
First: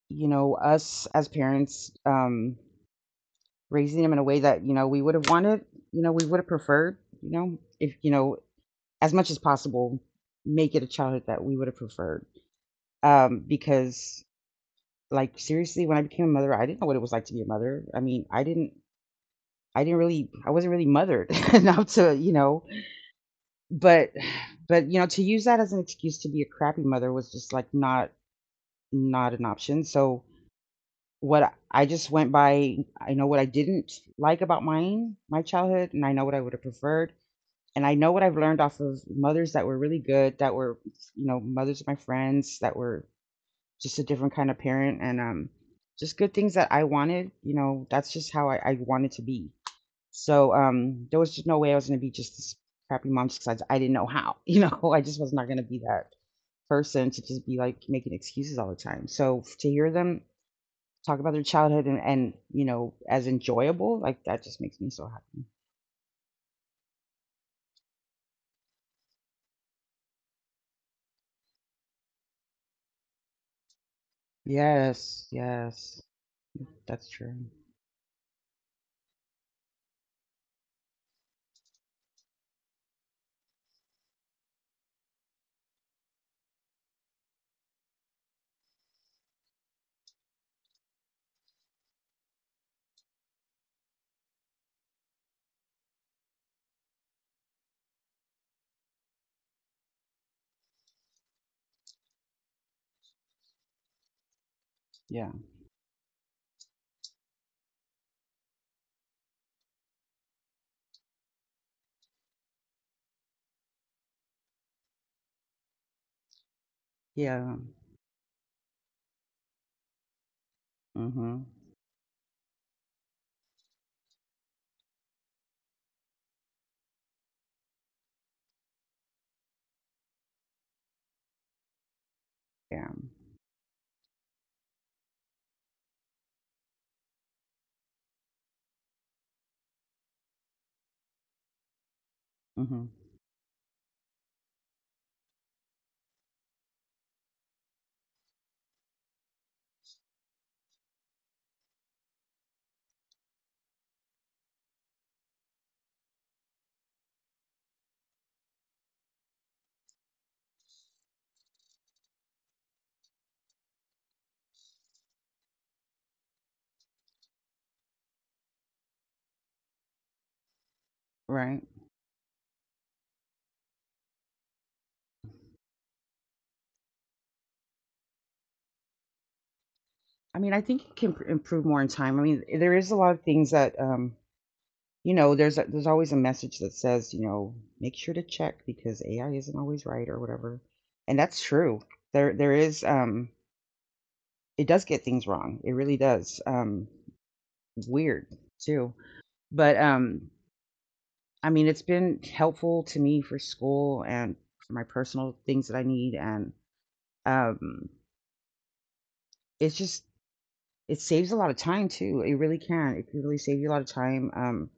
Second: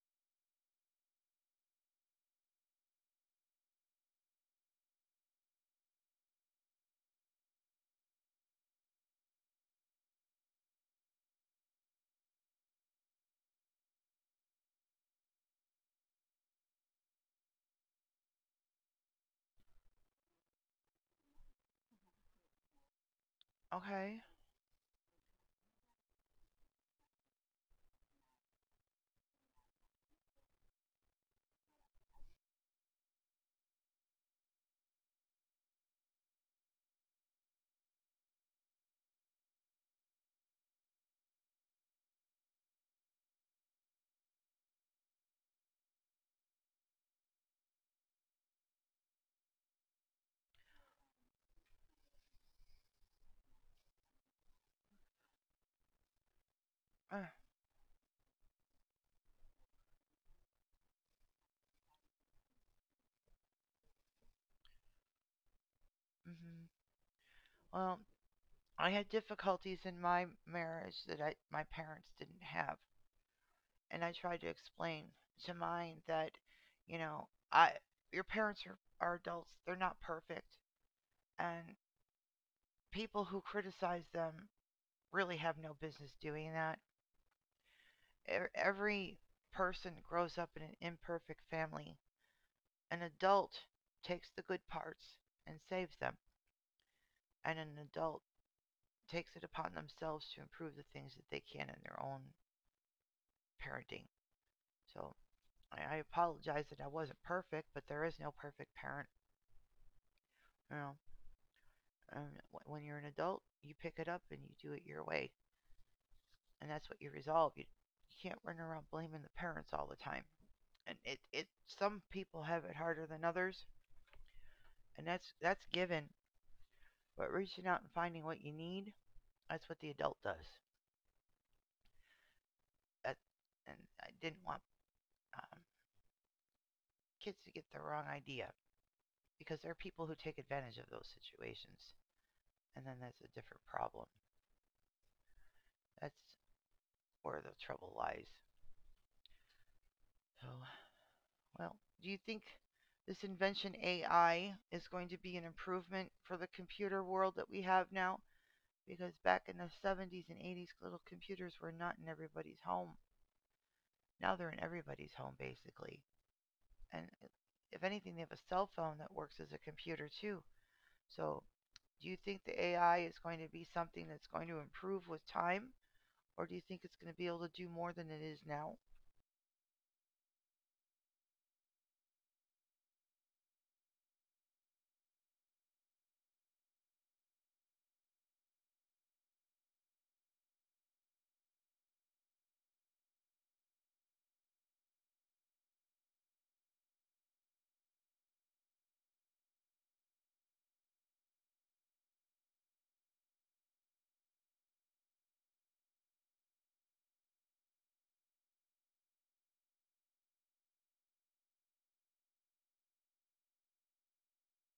Speaker 2: you know, us as parents, raising them in a way that, you know, we would have wanted, you know, we would have preferred, you know, if, you know, as much as possible, make it a childhood that we would have preferred, because, like, seriously, when I became a mother, I didn't know what it was like to be a mother. I mean, I didn't really, I wasn't really mothered <laughs> enough to, you know, but,
Speaker 1: Okay.
Speaker 2: but, you know, to use that as an excuse to be a crappy mother was just like not, not an option. So I just went by, I know what I didn't like about my childhood, and I know what I would have preferred. And I know what I've learned off of mothers that were really good, that were, you know, mothers of my friends that were just a different kind of parent and, just good things that I wanted, you know, that's just how I wanted to be. So there was just no way I was going to be just this crappy mom. Just Besides, I didn't know how. <laughs> You know, I just was not going to be that person
Speaker 1: Uh,
Speaker 2: to just be like making excuses all the time. So to hear them talk about their childhood and, you know as enjoyable, like that just makes me so happy.
Speaker 1: hmm Well, I had difficulties in my marriage that my parents didn't have, and I tried to explain
Speaker 2: Yes,
Speaker 1: to mine
Speaker 2: yes,
Speaker 1: that,
Speaker 2: that's true.
Speaker 1: I your parents are, adults; they're not perfect, and people who criticize them really have no business doing that. Every person grows up in an imperfect family. An adult takes the good parts and saves them, and an adult takes it upon themselves to improve the things that they can in their own parenting. So
Speaker 2: Yeah,
Speaker 1: I apologize that I wasn't perfect, but there is no perfect parent. You know, um, when you're an adult, you pick it up and you do it your way, and that's what you resolve.
Speaker 2: yeah.
Speaker 1: You can't run around blaming the parents all the time. And it,
Speaker 2: Mhm.
Speaker 1: it some people have it harder than others, and that's given. But reaching out and finding what you need, that's what the adult does.
Speaker 2: Yeah.
Speaker 1: that, and I didn't want um, kids to get the wrong idea because there are people who take advantage of those situations, and
Speaker 2: Mhm.
Speaker 1: then that's a different problem. That's where the trouble lies. So, well, do you think this invention AI is going to be an improvement for the computer world that we have now? Because back in the 70s and 80s, little computers were not in everybody's home. Now they're in everybody's home, basically. And if anything, they have a cell phone that works as a computer, too. So,
Speaker 2: Right.
Speaker 1: do you think the AI is going to be something that's going to improve with time, or do you think it's going to be able to do more than it is now?
Speaker 2: I mean, I think it can improve more in time. I mean, there is a lot of things that you know, there's there's always a message that says, you know, make sure to check because AI isn't always right or whatever. And that's true. There is it does get things wrong. It really does. Weird too. But I mean, it's been helpful to me for school and for my personal things that I need and um it's just it saves a lot of time too. It really can. It can really save you a lot of time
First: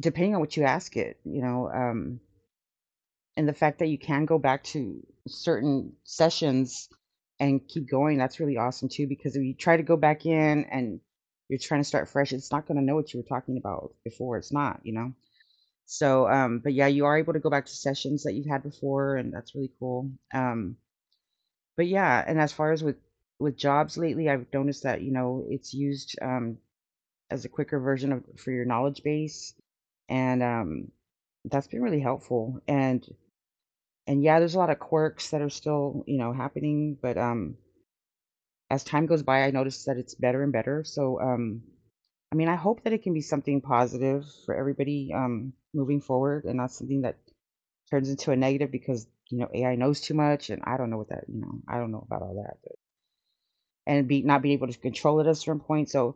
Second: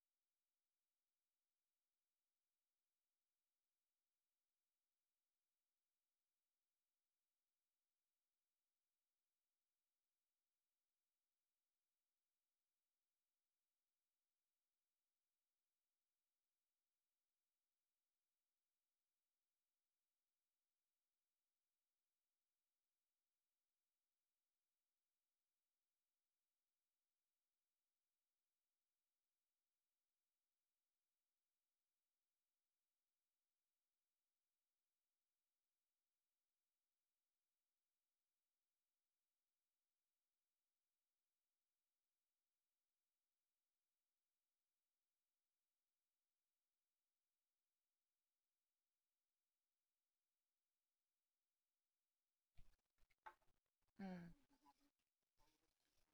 Speaker 2: depending on what you ask it, you know. And the fact that you can go back to certain sessions and keep going, that's really awesome too, because if you try to go back in and you're trying to start fresh, it's not going to know what you were talking about before. It's not. So but yeah, you are able to go back to sessions that you've had before, and that's really cool. But yeah, and as far as with jobs lately, I've noticed that, you know, it's used as a quicker version of for your knowledge base, and that's been really helpful. And yeah, there's a lot of quirks that are still, you know, happening, but, as time goes by, I notice that it's better and better, so, I mean, I hope that it can be something positive for everybody, moving forward, and not something that turns into a negative because, you know, AI knows too much, and I don't know what that, you know, I don't know about all that, but and
Speaker 1: Mm,
Speaker 2: be not being able to control it at a certain point, so,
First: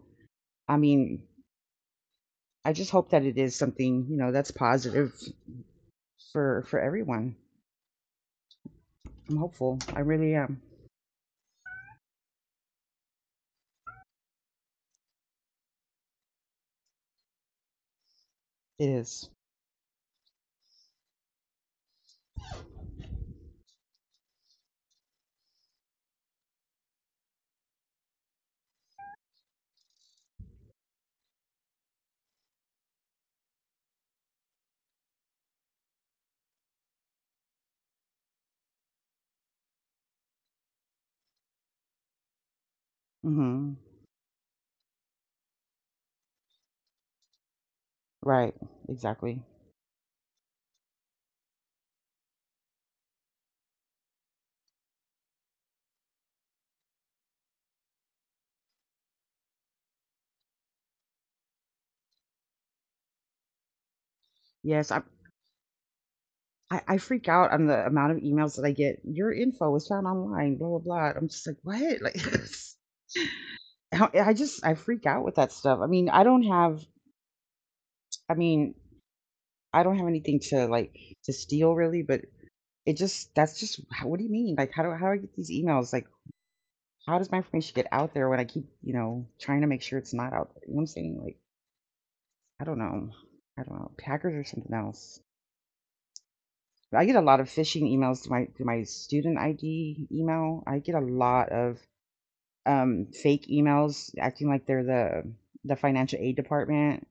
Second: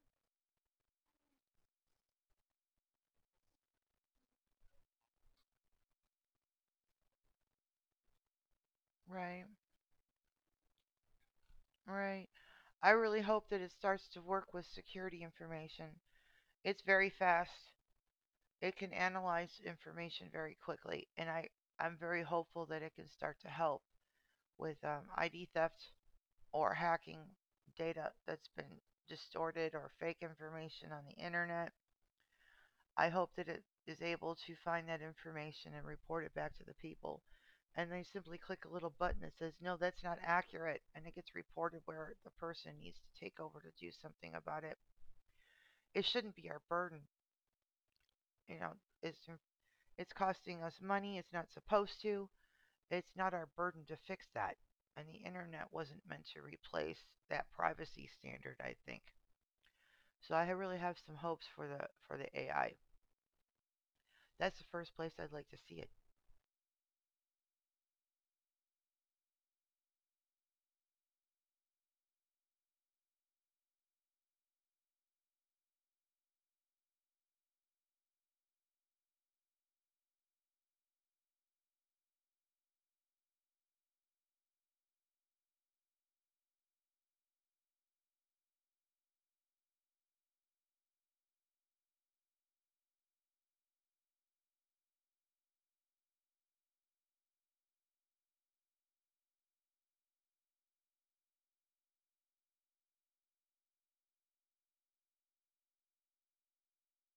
Speaker 2: I mean, I just hope that it is something, you know, that's positive for everyone. I'm
Speaker 1: right,
Speaker 2: hopeful. I really am.
Speaker 1: right. I really hope that it starts to work with security information. It's very fast. It
Speaker 2: It
Speaker 1: can
Speaker 2: is.
Speaker 1: analyze information very quickly, and I'm very hopeful that it can start to help with ID theft or hacking data that's been distorted or fake information on the internet. I hope that it is able to find that information and report it back to the people. And they simply click a little button that says, no, that's not accurate. And it gets reported where the person needs to take over to
Speaker 2: Mhm.
Speaker 1: do something about it. It shouldn't be our burden. You
Speaker 2: Right,
Speaker 1: know, it's,
Speaker 2: exactly.
Speaker 1: it's costing us money. It's not supposed to. It's not our burden to fix that. And the internet wasn't meant to replace that privacy standard, I think. So I really have some hopes for the AI. That's the first
Speaker 2: Yes, I,
Speaker 1: place I'd like to see it.
Speaker 2: I I freak out on the amount of emails that I get. Your info was found online, blah blah blah. I'm just like, what? Like, <laughs> I freak out with that stuff. I mean, I don't have. I mean, I don't have anything to like to steal really, but it just that's just what do you mean? Like, how do I get these emails? Like, how does my information get out there when I keep, trying to make sure it's not out there? You know what I'm saying? Like, I don't know. I don't know. Hackers are something else. I get a lot of phishing emails to my student ID email. I get a lot of fake emails acting like they're the financial aid department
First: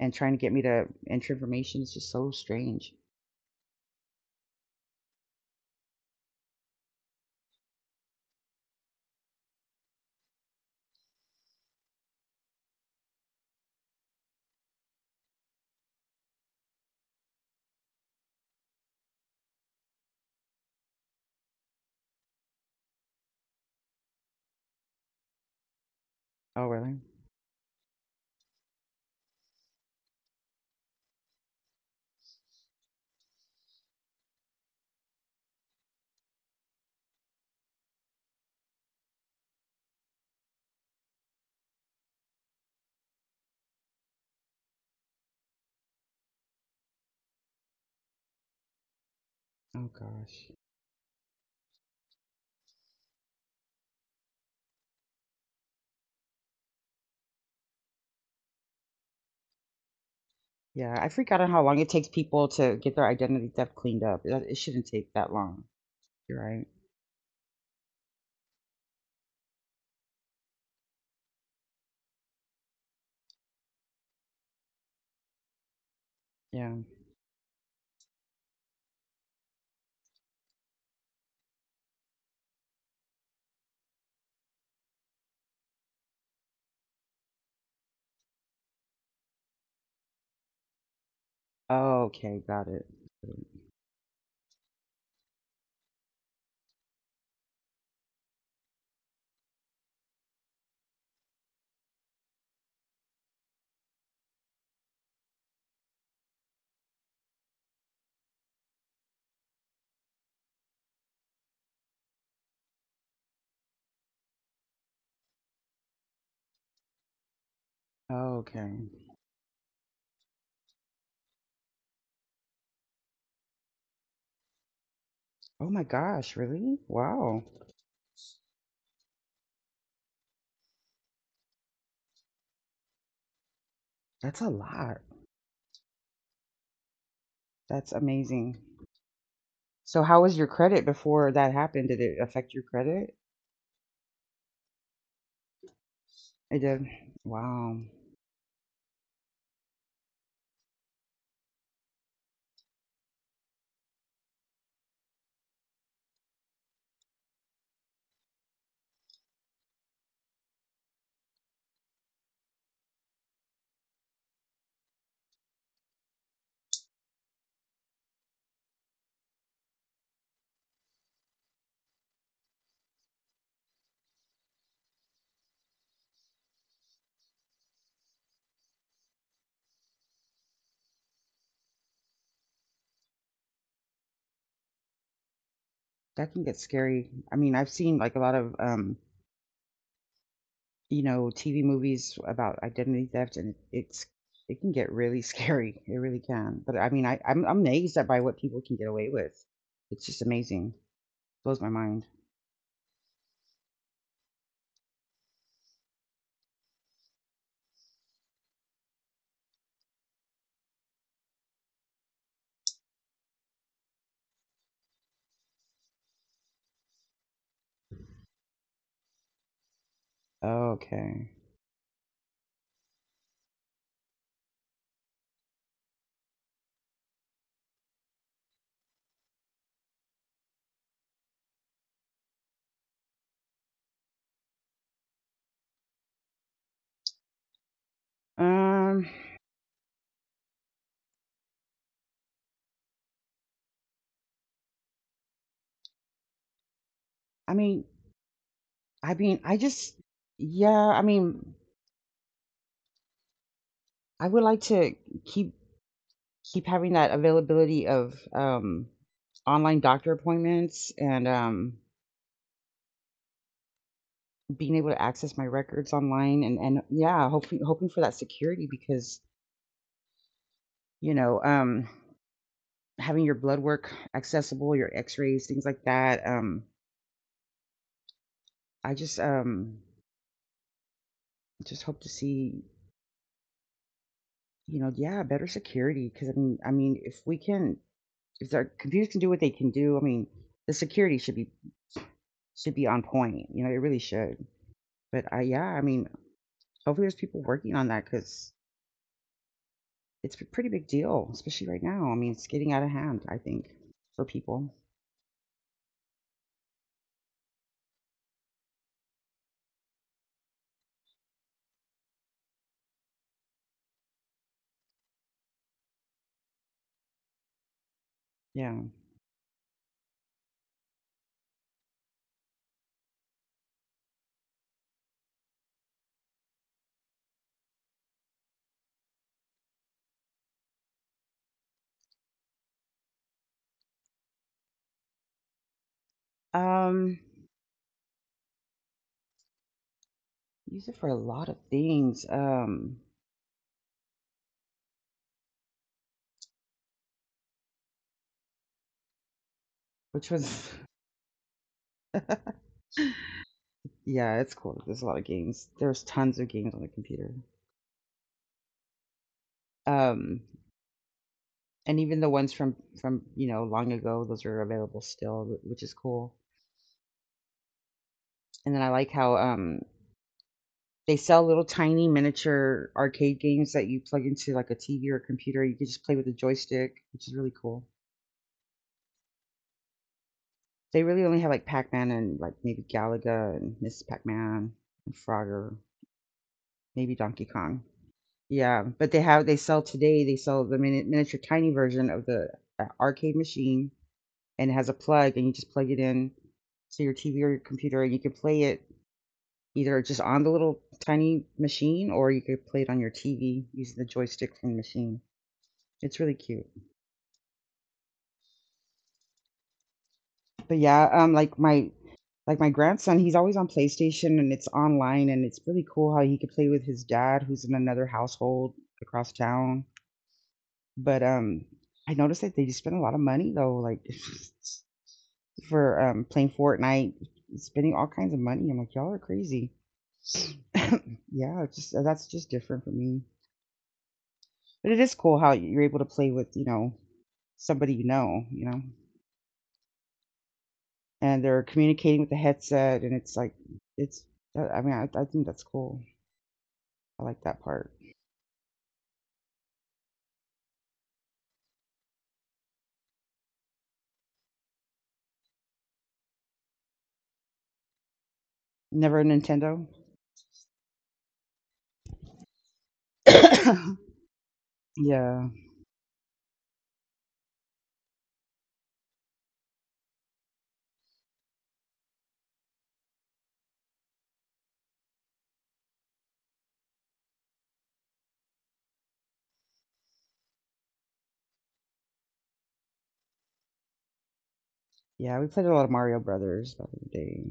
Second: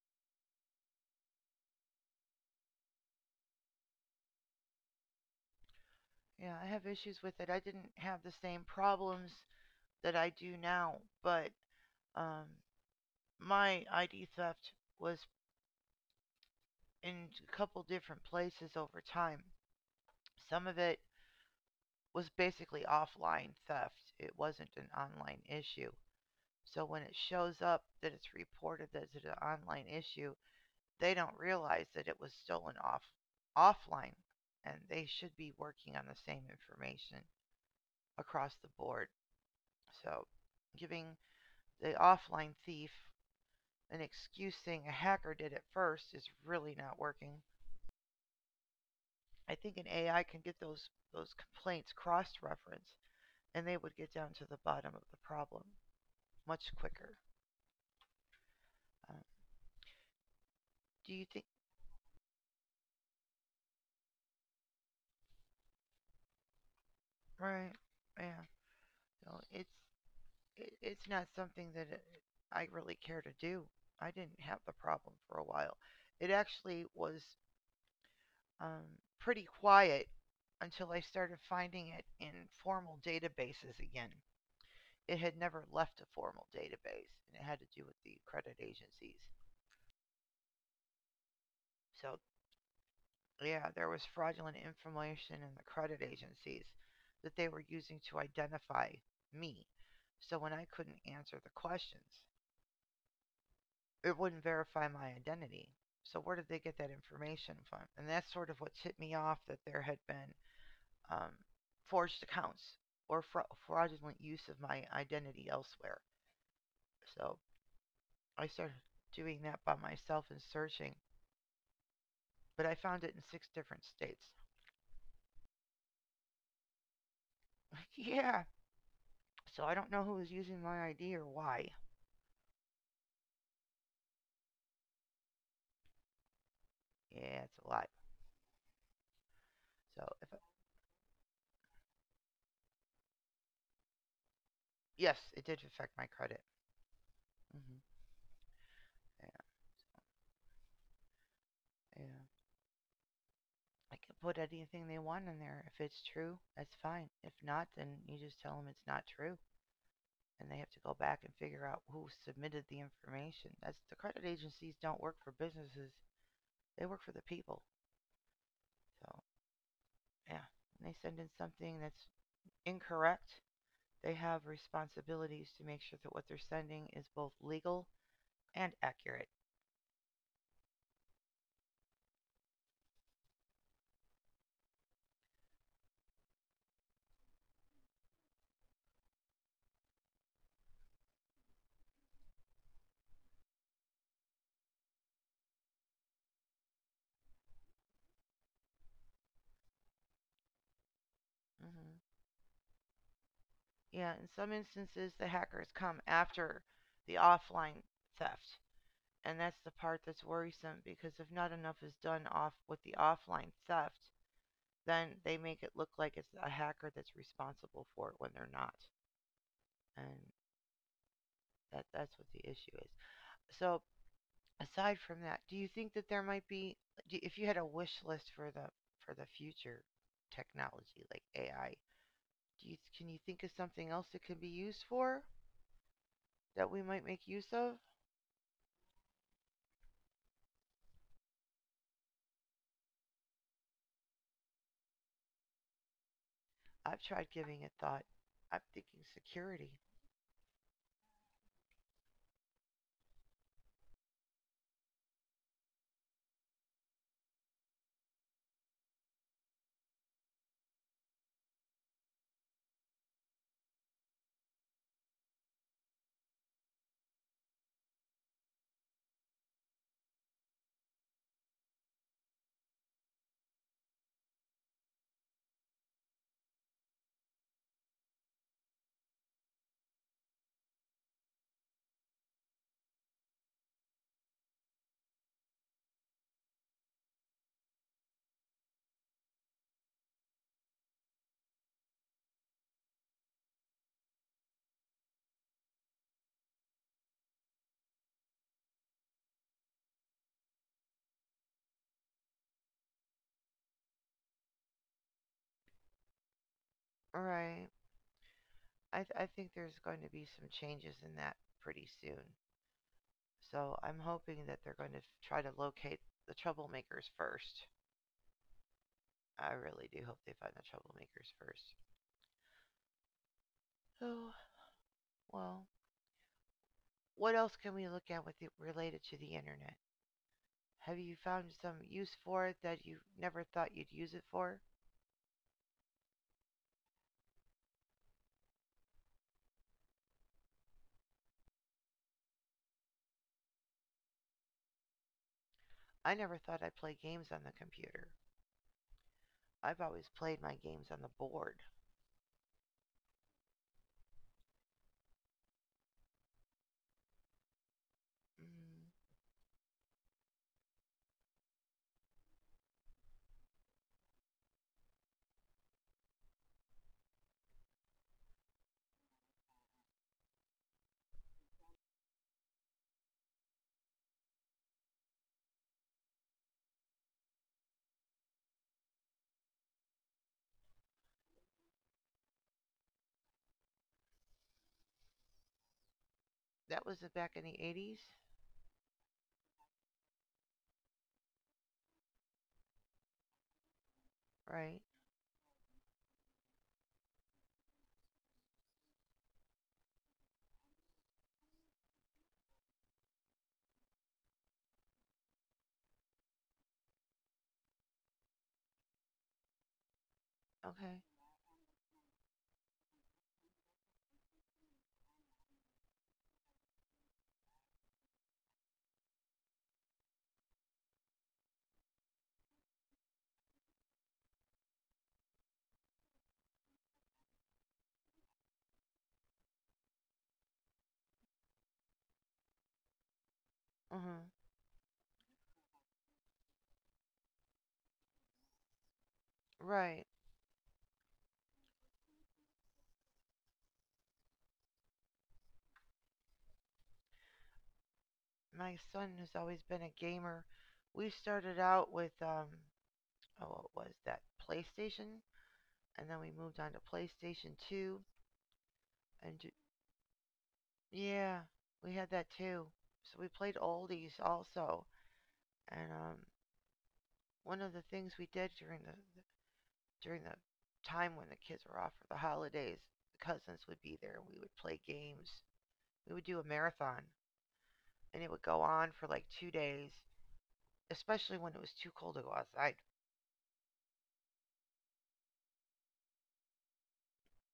Speaker 2: and trying to get me to enter information. It's just so strange.
Speaker 1: Yeah, I have issues with it. I didn't have the same problems that I do now, but um, my ID theft was in a couple different places over time. Some of it was basically offline theft; it wasn't an online issue.
Speaker 2: Oh
Speaker 1: So
Speaker 2: really?
Speaker 1: when it shows up that it's reported that it's an online issue, they don't realize that it was stolen off offline, and they should be working on the same information across the board. So giving the offline thief an excuse saying a hacker did it first is really not working. I think an
Speaker 2: Oh
Speaker 1: AI can
Speaker 2: gosh.
Speaker 1: get those complaints cross-referenced, and they would get down to the bottom of the problem much quicker. Uh,
Speaker 2: Yeah, I
Speaker 1: do you
Speaker 2: freak out
Speaker 1: think?
Speaker 2: on how long it takes people to get their identity theft cleaned up. It shouldn't take that long. You're right.
Speaker 1: Right? Yeah. No, it's it's not something that I really care to do. I didn't have the problem for a while. It
Speaker 2: Yeah.
Speaker 1: actually was um, pretty quiet until I started finding it in formal databases again. It had never left a formal database, and it had to do with the credit agencies. So,
Speaker 2: Okay, got it.
Speaker 1: yeah, there was fraudulent information in the credit agencies that they were using to identify me. So, when I couldn't answer the questions, it wouldn't verify my identity. So, where did they get that information from? And that's sort of what tipped me off that there had been um, forged accounts or fraudulent use of my identity elsewhere. So, I started
Speaker 2: Okay.
Speaker 1: doing that by myself and searching, but I found it in 6 different states.
Speaker 2: Oh my gosh, really? Wow.
Speaker 1: <laughs> Yeah. So I don't know who was using my ID or why.
Speaker 2: That's a lot.
Speaker 1: Yeah, it's a
Speaker 2: That's
Speaker 1: lot.
Speaker 2: amazing. So
Speaker 1: So
Speaker 2: how
Speaker 1: if
Speaker 2: was
Speaker 1: I,
Speaker 2: your credit before that happened? Did it affect your credit?
Speaker 1: yes, it did affect my credit.
Speaker 2: It did. Wow.
Speaker 1: hmm Yeah, yeah. I can put anything they want in there. If it's true, that's fine. If not, then you just tell them it's not true, and they have to go back and figure out who submitted the information. That's the credit agencies don't work for businesses; they work for the people. So yeah, when they send in something that's incorrect, they have responsibilities to make sure that what they're sending is both legal and accurate.
Speaker 2: That can get scary. I mean, I've seen like a lot of you know, TV movies about identity theft, and it can get really <laughs> scary. It really can. But I mean, I'm amazed at by what people can get away with. It's just amazing. Blows my mind.
Speaker 1: hmm Yeah, in some instances, the hackers come after the offline theft. And that's the part that's worrisome because if not enough is done off with the offline theft, then they make it look like it's a hacker that's responsible for it when they're not. And
Speaker 2: Okay.
Speaker 1: that's what the issue is. So aside from that, do you think that there might be if you had a wish list for the future technology like AI, do you can you think of something else it could be used for that we might make use of?
Speaker 2: Um,
Speaker 1: I've tried
Speaker 2: I
Speaker 1: giving it
Speaker 2: mean,
Speaker 1: thought. I'm thinking
Speaker 2: I
Speaker 1: security.
Speaker 2: just, yeah, I mean, I would like to keep keep having that availability of online doctor appointments, and being able to access my records online, and yeah, hoping for that security because you know, having your blood work accessible, your X-rays, things like that. I just hope to see, you know, yeah, better security because I mean if our computers can do what they can do, I mean the security should be on point. You know, it really should. But I, yeah, I mean, hopefully there's people working on that because it's a pretty big deal, especially right now. I mean, it's getting out of hand, I think, for people.
Speaker 1: All right. I think there's going to be some changes in that pretty soon. So I'm hoping that they're going to try to locate the troublemakers first.
Speaker 2: Yeah.
Speaker 1: I really do hope they find the troublemakers first. Oh, well, What else can we look at with it related to the internet? Have you found some use for it that you never thought you'd use it for?
Speaker 2: Um, use it for a lot of things.
Speaker 1: I never thought I'd play games on the computer. I've always
Speaker 2: Which
Speaker 1: played my
Speaker 2: was,
Speaker 1: games on the board.
Speaker 2: <laughs> yeah, it's cool. There's a lot of games. There's tons of games on the computer.
Speaker 1: Mm,
Speaker 2: Um, and even the ones from you know, long ago, those are available still, which is cool. And then I like how they sell little tiny miniature arcade games that you plug into like a TV or a computer. You can just play with a joystick, which is really cool. They really only have like Pac-Man and like maybe Galaga and Miss Pac-Man and Frogger,
Speaker 1: that was
Speaker 2: maybe
Speaker 1: back in
Speaker 2: Donkey
Speaker 1: the
Speaker 2: Kong.
Speaker 1: 80s,
Speaker 2: Yeah, but they sell today. They sell the mini miniature tiny version of the arcade machine, and it
Speaker 1: right?
Speaker 2: has a plug, and you just plug it in to your TV or your computer, and you can play it either just on the little tiny machine, or you could play it on your TV using the joystick from the machine. It's really cute. But
Speaker 1: Okay.
Speaker 2: yeah, like my grandson, he's always on PlayStation, and it's online, and it's really cool how he could play with his dad who's in another household across town. But I noticed that they spend a lot of money though, like <laughs> for playing Fortnite, spending all kinds of money. I'm like, y'all are crazy. <laughs> yeah, it's just that's just different for me.
Speaker 1: Mhm.
Speaker 2: But it is cool how you're able to play with, you know, somebody you know, you know.
Speaker 1: Right.
Speaker 2: And they're communicating with the headset, and it's like it's. I mean, I think that's cool. I like that part.
Speaker 1: My son has always been a gamer. We started out with oh, what was that? PlayStation, and then we moved on to PlayStation 2,
Speaker 2: Never a
Speaker 1: and
Speaker 2: Nintendo.
Speaker 1: Yeah, we had that too. So we
Speaker 2: <coughs>
Speaker 1: played
Speaker 2: yeah,
Speaker 1: oldies also,
Speaker 2: yeah.
Speaker 1: and one of the things we did during the time when the kids were off for the holidays, the cousins would be there and we would play games. We would do a marathon, and it would go on for like 2 days, especially when it was too cold to go outside.
Speaker 2: We played a lot of Mario Brothers back in the day.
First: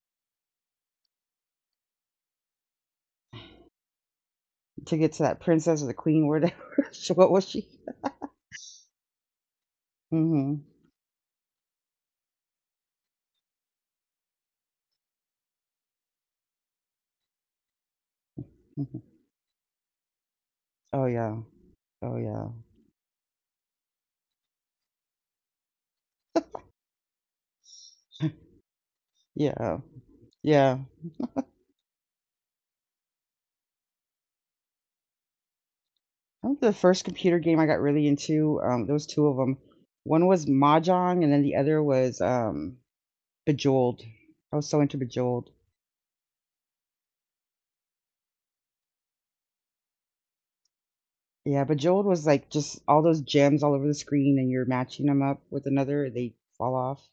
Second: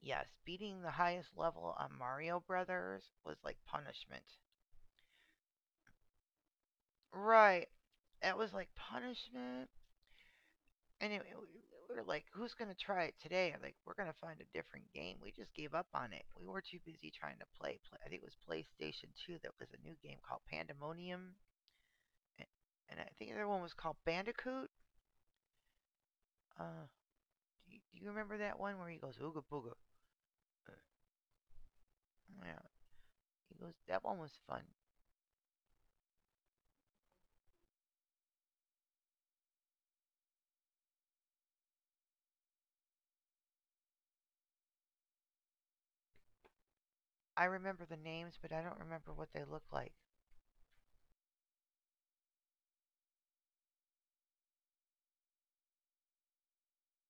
Speaker 1: Yes, beating the highest level on Mario Brothers was like punishment.
Speaker 2: To get to that princess or the queen, whatever. <laughs> What was
Speaker 1: Right,
Speaker 2: she?
Speaker 1: that was like punishment.
Speaker 2: Hmm.
Speaker 1: Anyway, we were like, who's going to try it today? I'm like, we're going to find a different game. We just gave up on it. We were too busy trying to play. I think it was
Speaker 2: Hmm.
Speaker 1: PlayStation 2 that was a new game called
Speaker 2: Oh
Speaker 1: Pandemonium.
Speaker 2: yeah. Oh
Speaker 1: a-
Speaker 2: yeah.
Speaker 1: And I think the other one was called Bandicoot. Uh, do you remember that one where he goes, Ooga Booga?
Speaker 2: Yeah.
Speaker 1: Uh,
Speaker 2: Yeah.
Speaker 1: Yeah, he goes, that one was fun.
Speaker 2: I think the first computer game I got really into. There was two of them. One was Mahjong, and then the other was Bejeweled. I was so into Bejeweled.
Speaker 1: I remember the names, but I don't remember what they look like.
Speaker 2: Yeah, but Joel was like just all those gems all over the screen, and you're matching them up with another, they fall off.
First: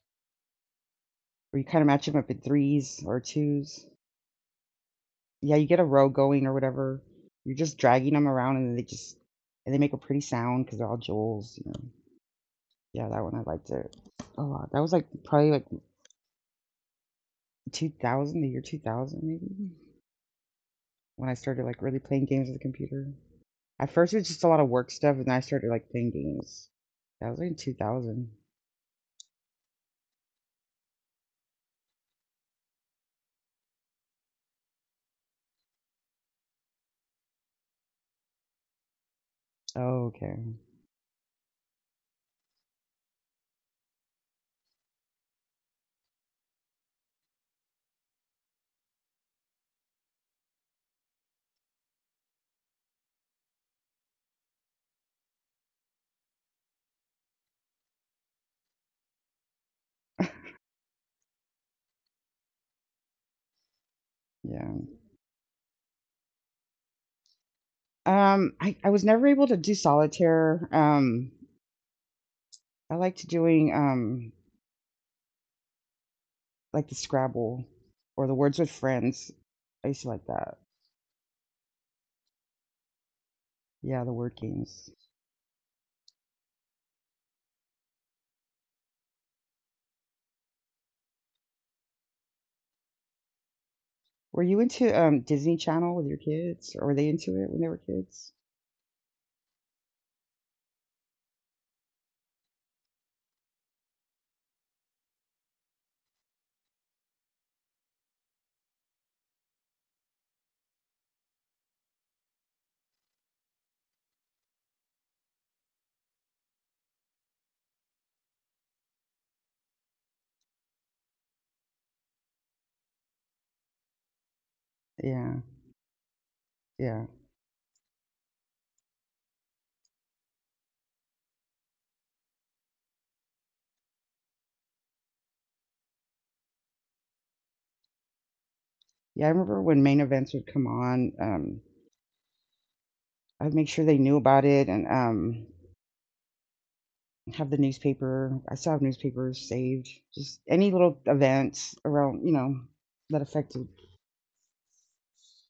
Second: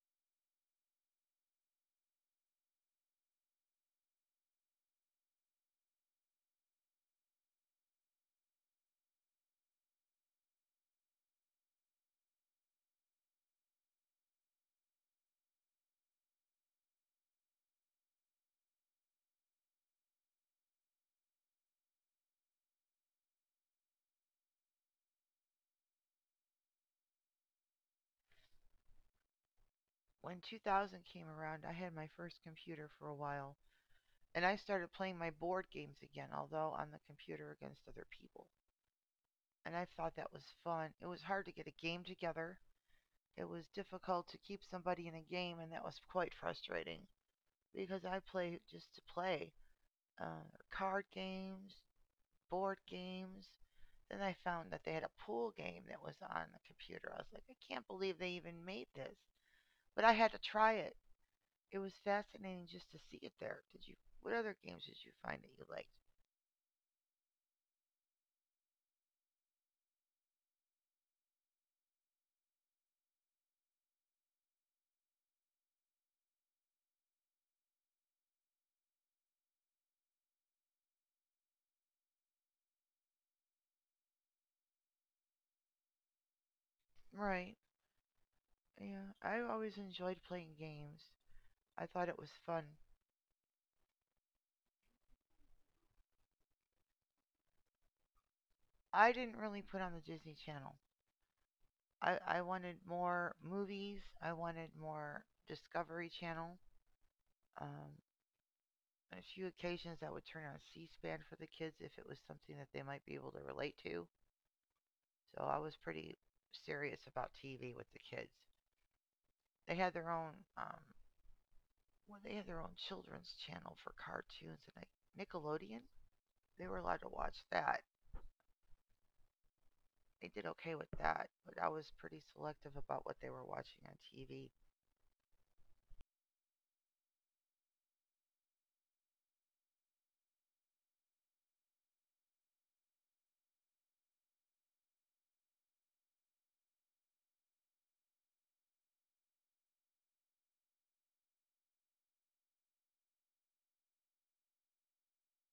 Speaker 2: Or you kind of match them up in threes or twos. Yeah, you get a row going or whatever. You're just dragging them around, and they just and they make a pretty sound because they're all Joels. You know. Yeah, that one I liked it a lot. That was like probably like 2000, the year 2000 maybe, when I started like really playing games with the computer. At first, it was just a lot of work stuff, and then I started like playing games. That was like in 2000.
Speaker 1: When 2000 came around, I had my first computer for a while, and I started playing my board games again, although on the computer against other people. And I
Speaker 2: Oh,
Speaker 1: thought that
Speaker 2: okay.
Speaker 1: was fun. It was hard to get a game together. It was difficult to keep somebody in a game, and that was quite frustrating because I play just to play uh, card games, board games. Then I found that they had a pool game that was on the computer. I was like, I can't believe they even made this, but I had to try it. It was fascinating just to see it there. Did you? What other
Speaker 2: Yeah.
Speaker 1: games did you find that you liked?
Speaker 2: I was never able to do solitaire. I liked doing, like the Scrabble or the Words with Friends. I used to like that. Yeah, the word games.
Speaker 1: Right. Yeah, I always enjoyed playing games. I thought it was fun.
Speaker 2: Were you into, Disney Channel with your kids, or were they into it when they were kids?
Speaker 1: I didn't really put on the Disney Channel. I wanted more movies. I wanted more Discovery Channel. Um, a few occasions I would turn on C-SPAN for the kids if it was something that they might be able to relate to. So I was pretty serious about TV with the kids. They had their own, they had their own children's channel for cartoons and like
Speaker 2: Yeah.
Speaker 1: Nickelodeon. They were allowed
Speaker 2: Yeah.
Speaker 1: to watch that. They did okay with that, but I was pretty selective about what they were watching on TV.
Speaker 2: Yeah, I remember when Main Events would come on, I'd make sure they knew about it, and, have the newspaper. I still have newspapers saved. Just any little events around, you know, that affected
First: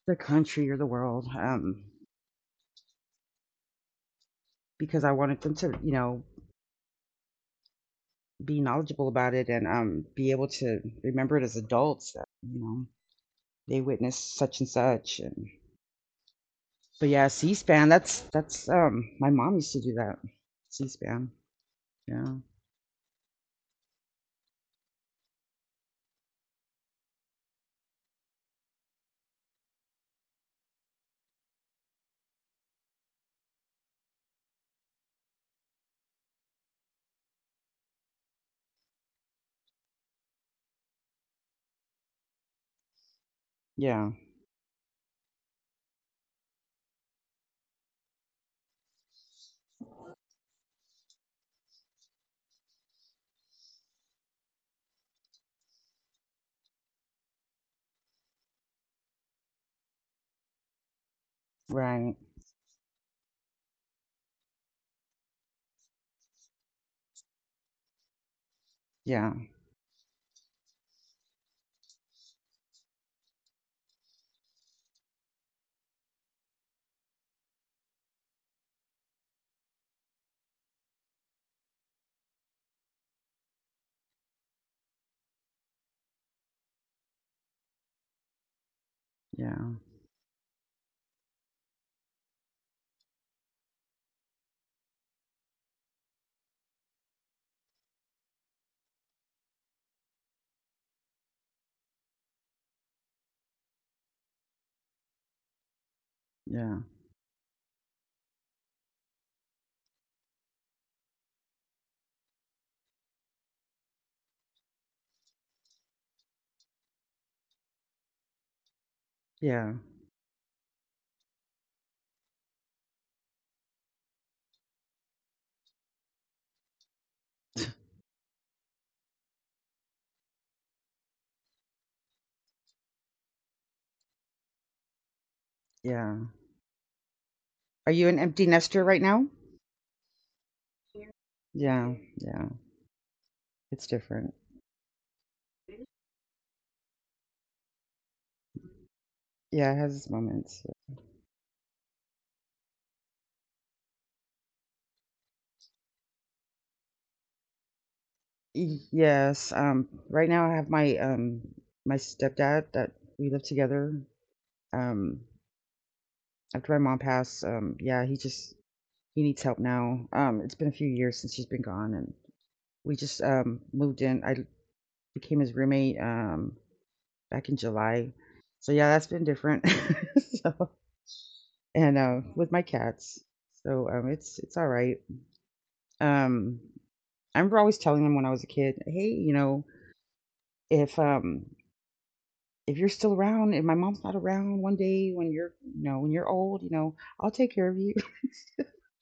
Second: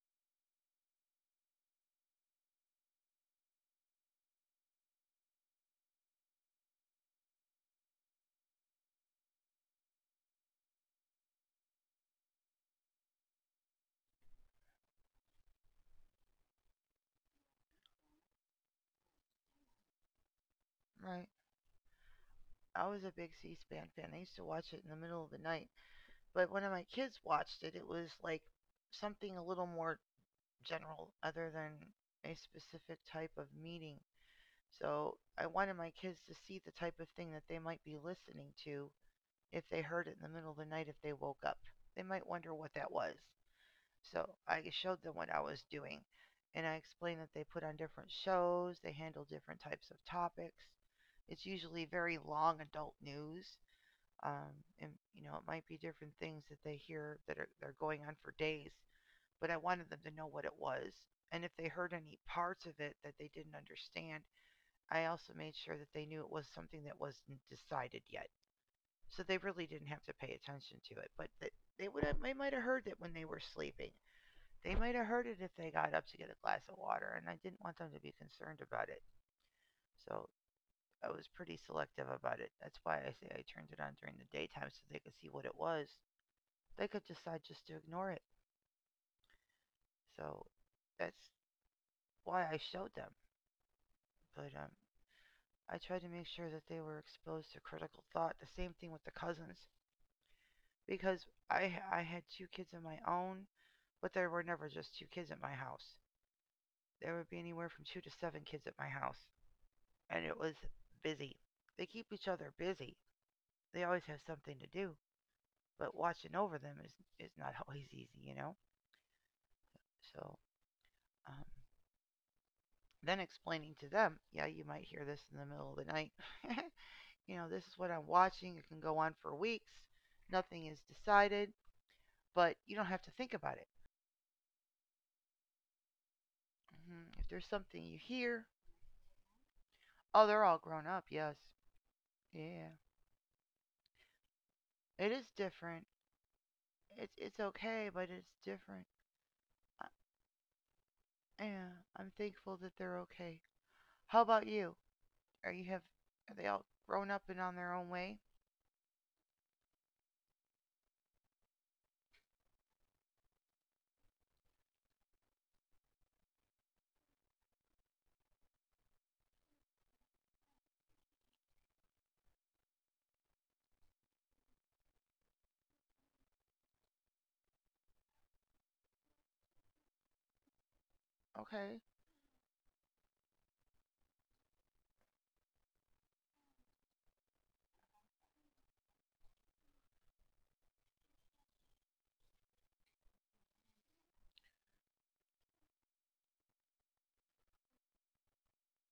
Speaker 2: the country or the world, because I wanted them to, you know, be knowledgeable about it, and be able to remember it as adults. That, you know, they witnessed such and such. And but yeah, C-SPAN. That's my mom used to do that.
Speaker 1: Right.
Speaker 2: C-SPAN. Yeah.
Speaker 1: I was a big C-SPAN fan. I used to watch it in the middle of the night. But when my kids watched it, it was like something a little more general other than a specific type of meeting. So I wanted my kids to see the type of thing that they might be listening to if they heard it in the middle of the night if they woke up. They might wonder what that was.
Speaker 2: Yeah.
Speaker 1: So I showed them what I was doing, and I explained that they put on different shows, they handle different types of topics. It's usually very long adult news, and it might be different things that they hear that are they're going on for days. But I wanted them to know what it was, and if they heard
Speaker 2: Right.
Speaker 1: any parts of it that they didn't understand, I also made sure that they knew it was something that wasn't decided yet. So
Speaker 2: Yeah.
Speaker 1: they really didn't have to pay attention to it. But that they would have, they might have heard it when they were sleeping. They might have heard it if they got up to get a glass of water, and I didn't want them to be concerned about it. So I was pretty selective about it. That's why I say I turned it on during the daytime so they could see what it was. They could decide just to ignore it.
Speaker 2: Yeah.
Speaker 1: So that's why I showed them. But I tried to make sure that they were exposed to critical thought. The same thing with the cousins, because I had two kids of my own, but there were never just two kids at my house.
Speaker 2: Yeah.
Speaker 1: There would be anywhere from two to seven kids at my house, and it was busy. They keep each other busy. They always have something to do, but watching over them is not <laughs> always easy, you know.
Speaker 2: Yeah.
Speaker 1: So um, Then explaining to them, yeah, you might hear this in the middle of the night. <laughs> You know, this is what I'm watching. It can go on for weeks. Nothing is decided, but you don't have to think about it.
Speaker 2: Yeah.
Speaker 1: If there's
Speaker 2: Are
Speaker 1: something
Speaker 2: you
Speaker 1: you
Speaker 2: an empty
Speaker 1: hear,
Speaker 2: nester right now?
Speaker 1: oh, they're all grown up. Yes.
Speaker 2: Yeah. Yeah.
Speaker 1: Yeah.
Speaker 2: It's different.
Speaker 1: It is different. It's okay, but it's different.
Speaker 2: Yeah, it has
Speaker 1: I,
Speaker 2: its moments.
Speaker 1: yeah, I'm thankful that they're okay. How about you? Are you have are they all grown up and on their own way?
Speaker 2: Y yes, right now I have my, stepdad that we live together, um, after my mom passed, yeah, he needs help now. It's been a few years since she's been gone, and we just, moved in. I became his roommate, back in July, so yeah, that's been different, <laughs> so.
Speaker 1: Okay.
Speaker 2: And, with my cats, so, it's alright, um, I remember always telling him when I was a kid, "Hey, you know, if, um, if you're still around, if my mom's not around one day, when you're, when you're old, I'll take care of you.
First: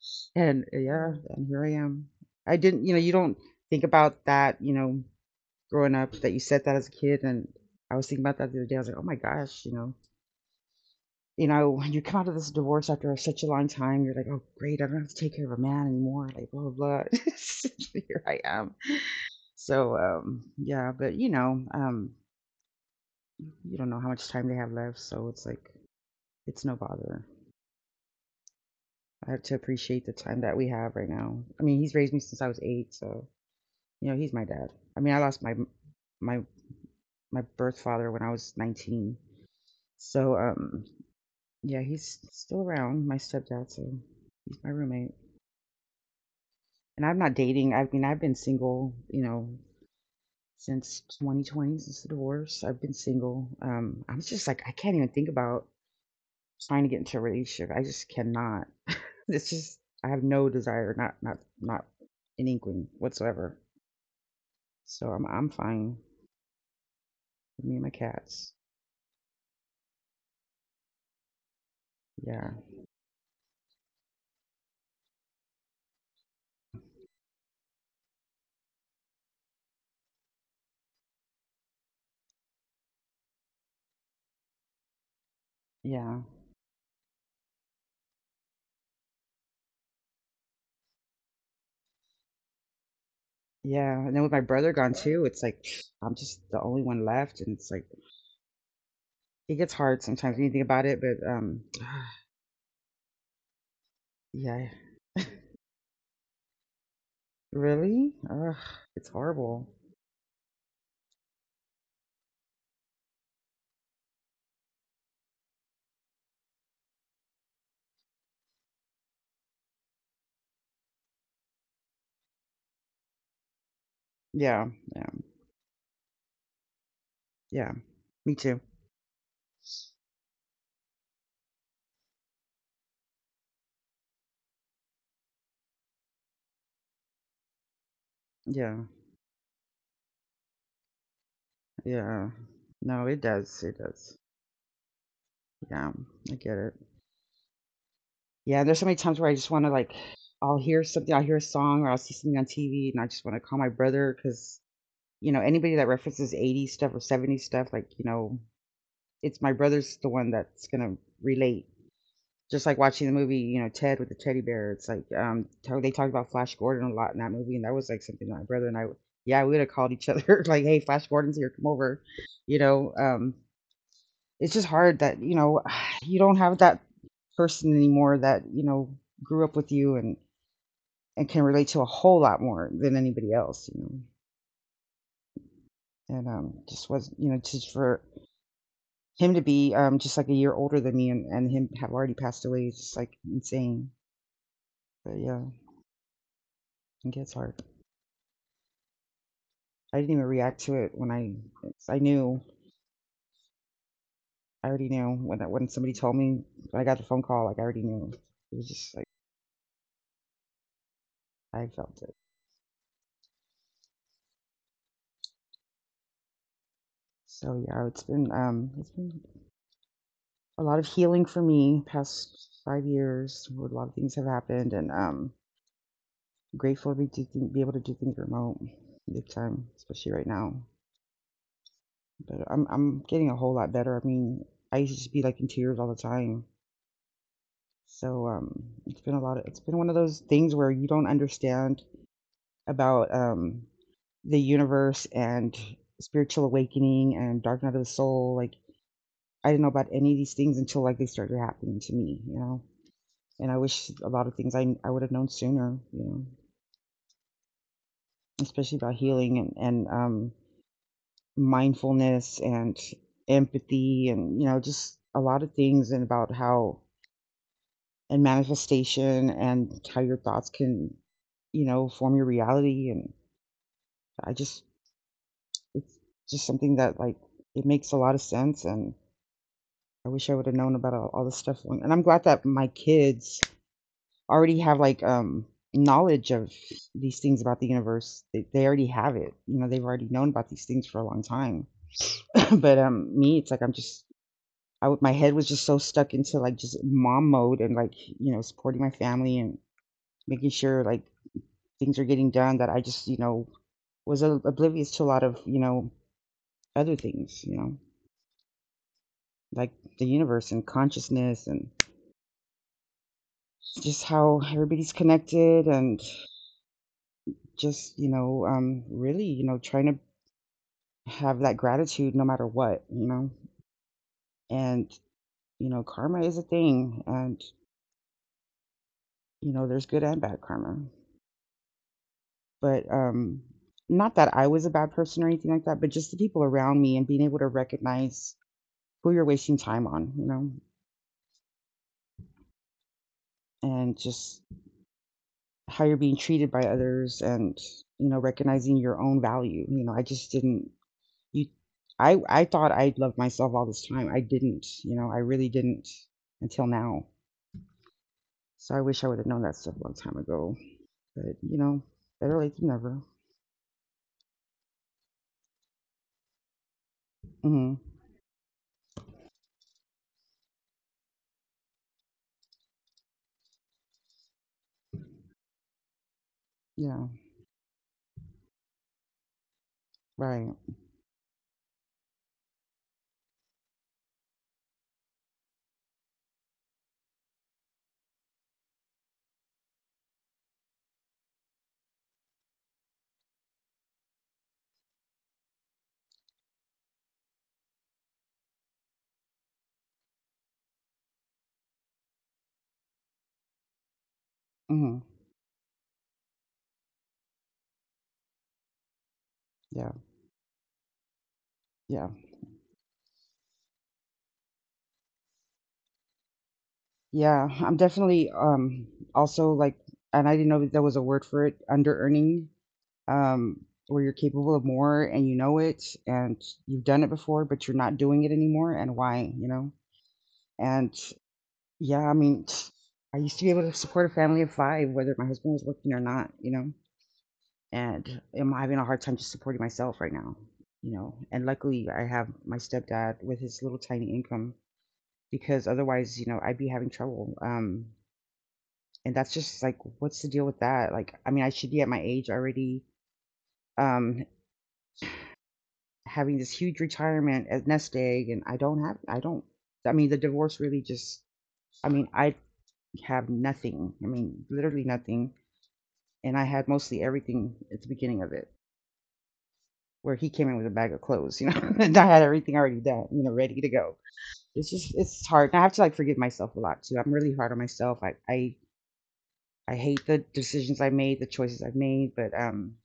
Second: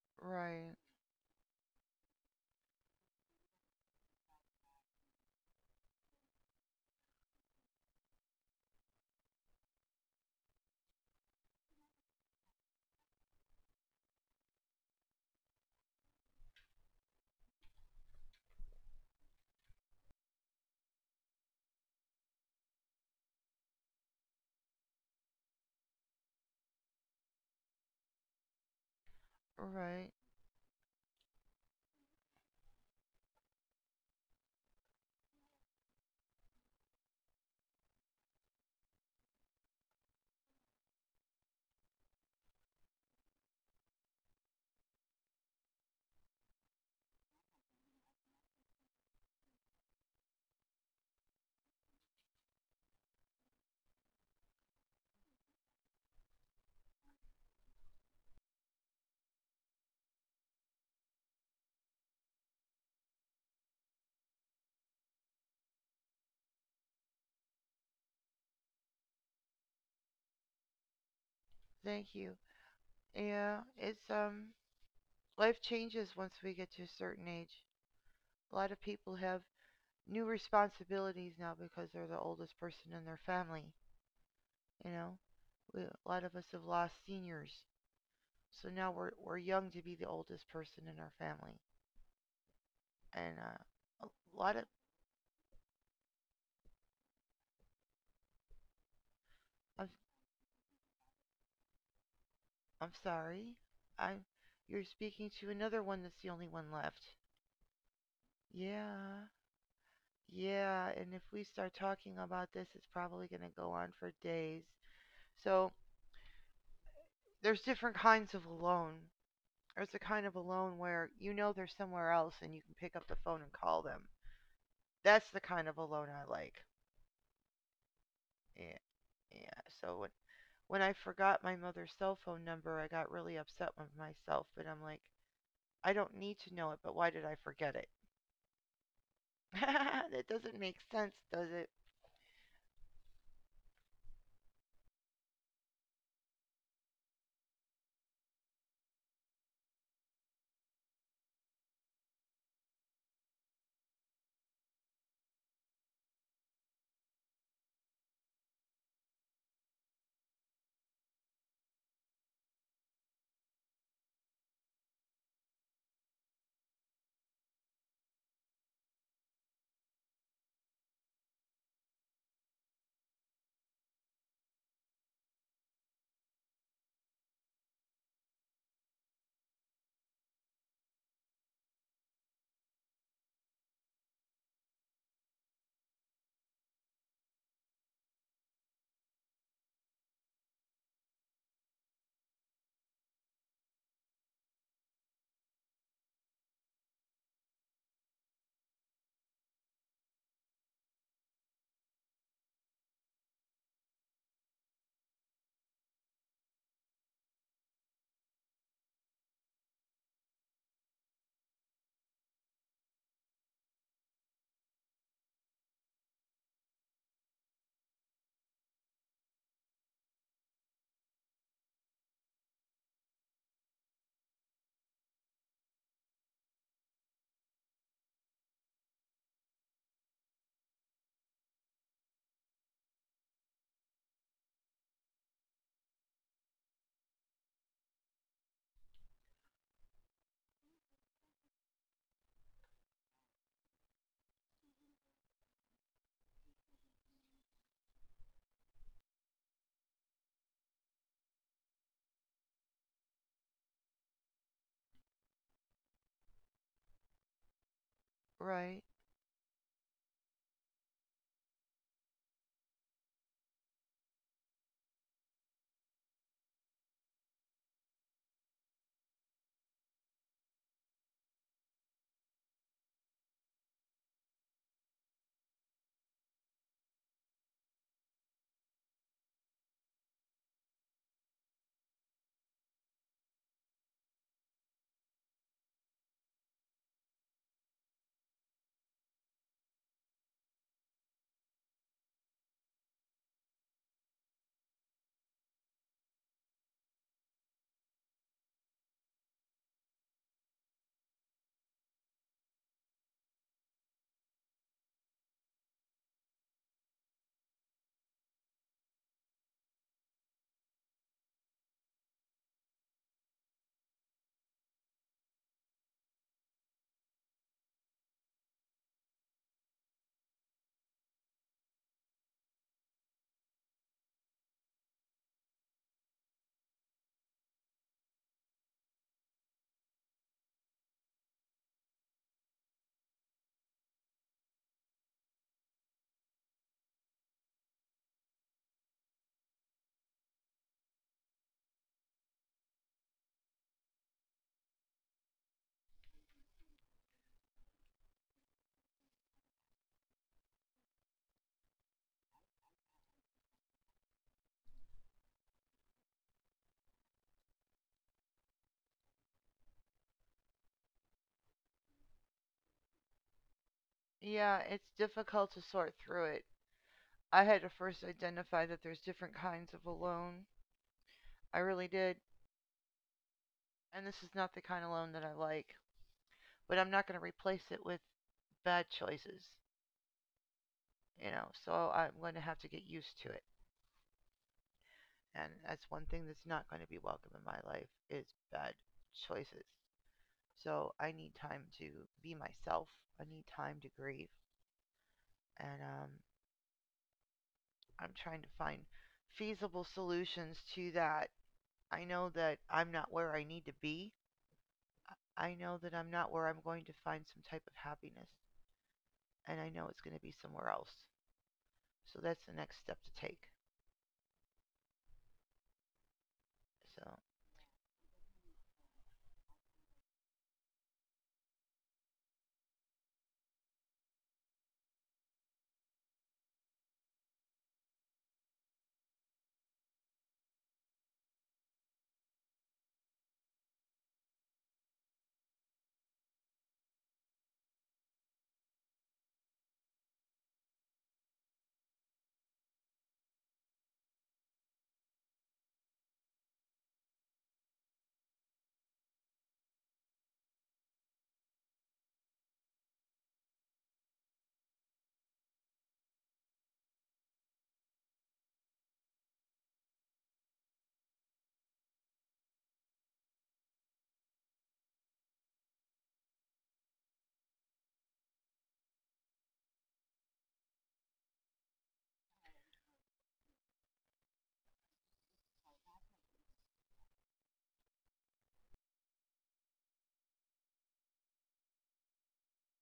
Speaker 2: <laughs> and
Speaker 1: Right.
Speaker 2: yeah, and here I am. I didn't, you know, you don't think about that, you know, growing up, that you said that as a kid, and I was thinking about that the other day. I was like, oh my gosh, you know, you know, when you come out of this divorce after such a long time, you're like, oh great, I don't have to take care of a man anymore, like, blah blah blah. <laughs> here I am. So, yeah, but, you know, you don't know how much time they have left, so it's like it's no bother. I have to appreciate
Speaker 1: Right.
Speaker 2: the time that we have right now. I mean, he's raised me since I was 8, so, you know, he's my dad. I mean, I lost my my birth father when I was 19, so, yeah, he's still around, my stepdad. So he's my roommate, and I'm not dating. I mean, I've been single, you know, since 2020, since the divorce. I've been single. I'm just like I can't even think about trying to get into a relationship. I just cannot. It's just I have no desire, not an inkling whatsoever. So I'm fine. Me and my cats.
Speaker 1: Thank you.
Speaker 2: Yeah.
Speaker 1: Yeah, it's, life changes once we get to a certain age. A lot of people have new responsibilities now because they're the oldest person in their family. You know, we, a
Speaker 2: Yeah.
Speaker 1: lot of us have lost seniors, so now we're young to be the oldest person in our family. And
Speaker 2: Yeah.
Speaker 1: a
Speaker 2: And then with my
Speaker 1: lot of
Speaker 2: brother gone too, it's like I'm just the only one left, and it's like it gets
Speaker 1: I'm
Speaker 2: hard sometimes when you think about it, but
Speaker 1: I'm sorry, I
Speaker 2: <sighs> yeah.
Speaker 1: you're speaking
Speaker 2: <laughs>
Speaker 1: to another one that's the only one left.
Speaker 2: Really? Ugh, it's
Speaker 1: Yeah,
Speaker 2: horrible.
Speaker 1: yeah. And if we start talking about this, it's probably going to go on for days. So there's different kinds of alone, or it's the kind of alone where you know they're somewhere else and you can pick up the phone and call them.
Speaker 2: Yeah, yeah,
Speaker 1: That's the kind of alone I like.
Speaker 2: yeah. Me too.
Speaker 1: Yeah, yeah. So when I forgot my mother's cell phone number, I got really upset with myself, but I'm like, I don't need to know it, but why did I forget it?
Speaker 2: Yeah,
Speaker 1: <laughs> That doesn't make sense, does it?
Speaker 2: yeah. No, it does. It does. Yeah, I get it. Yeah, there's so many times where I just want to like, I'll hear something, I'll hear a song, or I'll see something on TV, and I just want to call my brother because, you know, anybody that references 80s stuff or 70s stuff, like, it's my brother's the one that's gonna relate. Just like watching the movie, you know, Ted with the teddy bear. It's like, how they talked about Flash Gordon a lot in that movie, and that was like something my brother and I, yeah, we would have called each other <laughs> like, "Hey, Flash Gordon's here, come over." You know, um, it's just hard that <sighs> you don't have that person anymore that grew up with you and can relate to a whole lot more than anybody else, and just was, just for him to be just like a year older than me, and him have already passed away is just like insane. But yeah, it gets hard. I didn't even react to it when I knew. I already knew when somebody told me, when I got the phone call, like I already knew. It was just like I felt it. So yeah, it's been a lot of healing for me. Past 5 years, a lot of things have happened, and grateful to be able to do things remote, big time, especially right now. But I'm getting a whole lot better. I mean, I used to just be like in tears all the time. So it's been a lot of it's been one of those things where you don't understand about the universe and spiritual awakening and dark night of the soul. Like I didn't know about any of these things until like they started happening to me, you know. And I wish a lot of things I would have known sooner, you know, especially
Speaker 1: Right.
Speaker 2: about healing and mindfulness and empathy and you know just a lot of things, and about how and manifestation and how your thoughts can, you know, form your reality. And I just, it's just something that like it makes a lot of sense. And I wish I would have known about all this stuff. And I'm glad that my kids already have like knowledge of these things about the universe. They already have it. You know, they've already known about these things for a long time. <laughs> <clears throat> But me, it's like I'm just. I would, my head was just so stuck into like just mom mode and like you know supporting my family and making sure like things are getting done that I just, you know, was oblivious to a lot of, you know, other things, you know, like the universe and consciousness and just how everybody's connected and just, you know, really, you know, trying to have that gratitude no matter what, you know, and, you know, karma is a thing and, you know, there's good and bad karma. But, not that I was a bad person or anything like that, but just the people around me and being able to recognize who you're wasting time on, you know, and just how you're being treated by others, and you know recognizing your own value. You know, I just didn't. You I thought I loved myself all this time. I didn't, you know, I really didn't, until now. So I wish I would have known that stuff a long time ago, but you know, better late than never.
Speaker 1: Yeah, it's difficult to sort through it. I had
Speaker 2: Mm-hmm.
Speaker 1: to first identify that there's different kinds of alone. I really did. And this is not the kind of alone that I like, but I'm
Speaker 2: Yeah.
Speaker 1: not going to replace it with bad choices,
Speaker 2: Right.
Speaker 1: you know. So I'm going to have to get used to it. And that's one thing that's not going to be welcome in my life is bad choices. So I need time to be myself. I need time to grieve. And I'm trying to find feasible solutions to that. I know that I'm not where I need to be.
Speaker 2: Mm-hmm.
Speaker 1: I know that I'm not where I'm going to find some type of happiness. And I
Speaker 2: Yeah.
Speaker 1: know it's going to be somewhere else.
Speaker 2: Yeah.
Speaker 1: So that's the next step to take. So
Speaker 2: Yeah, I'm definitely also like, and I didn't know that there was a word for it, under earning, um, where you're capable of more and you know it and you've done it before, but you're not doing it anymore, and why, you know? And yeah, I mean, I used to be able to support a family of five, whether my husband was working or not, you know? And I'm having a hard time just supporting myself right now, you know? And luckily, I have my stepdad with his little tiny income, because otherwise, you know, I'd be having trouble. And that's just like, what's the deal with that? Like, I mean, I should be at my age already. Um, having this huge retirement as nest egg, and I don't have. I don't I mean the divorce really just I mean I have nothing. I mean literally nothing. And I had mostly everything at the beginning of it, where he came in with a bag of clothes, you know, <laughs> and I had everything already done, you know, ready to go. It's just it's hard. I have to like forgive myself a lot too. I'm really hard on myself. I I hate the decisions I made, the choices I've made, but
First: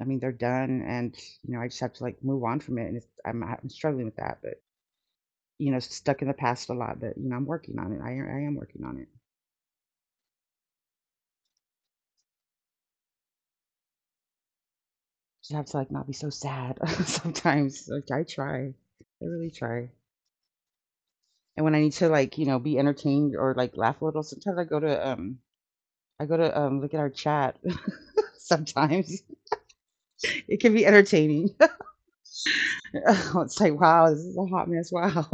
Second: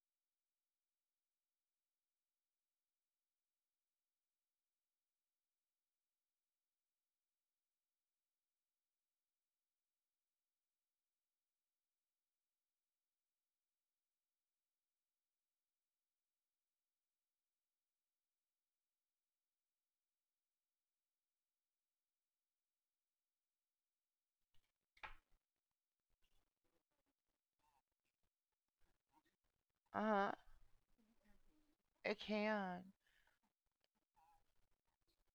Speaker 2: I mean they're done, and you know I just have to like move on from it, and it's, I'm struggling with that, but. You know, stuck in the past a lot, but you know, I'm working on it. I am working on it. Just have to like not be so sad <laughs> sometimes. Like I try. I really try. And when I need to like, you know, be entertained or like laugh a little, sometimes I go to look at our chat. <laughs> Sometimes
Speaker 1: uh
Speaker 2: <laughs>
Speaker 1: huh.
Speaker 2: it can be entertaining. <laughs>
Speaker 1: It can.
Speaker 2: It's like, wow, this is a hot mess. Wow.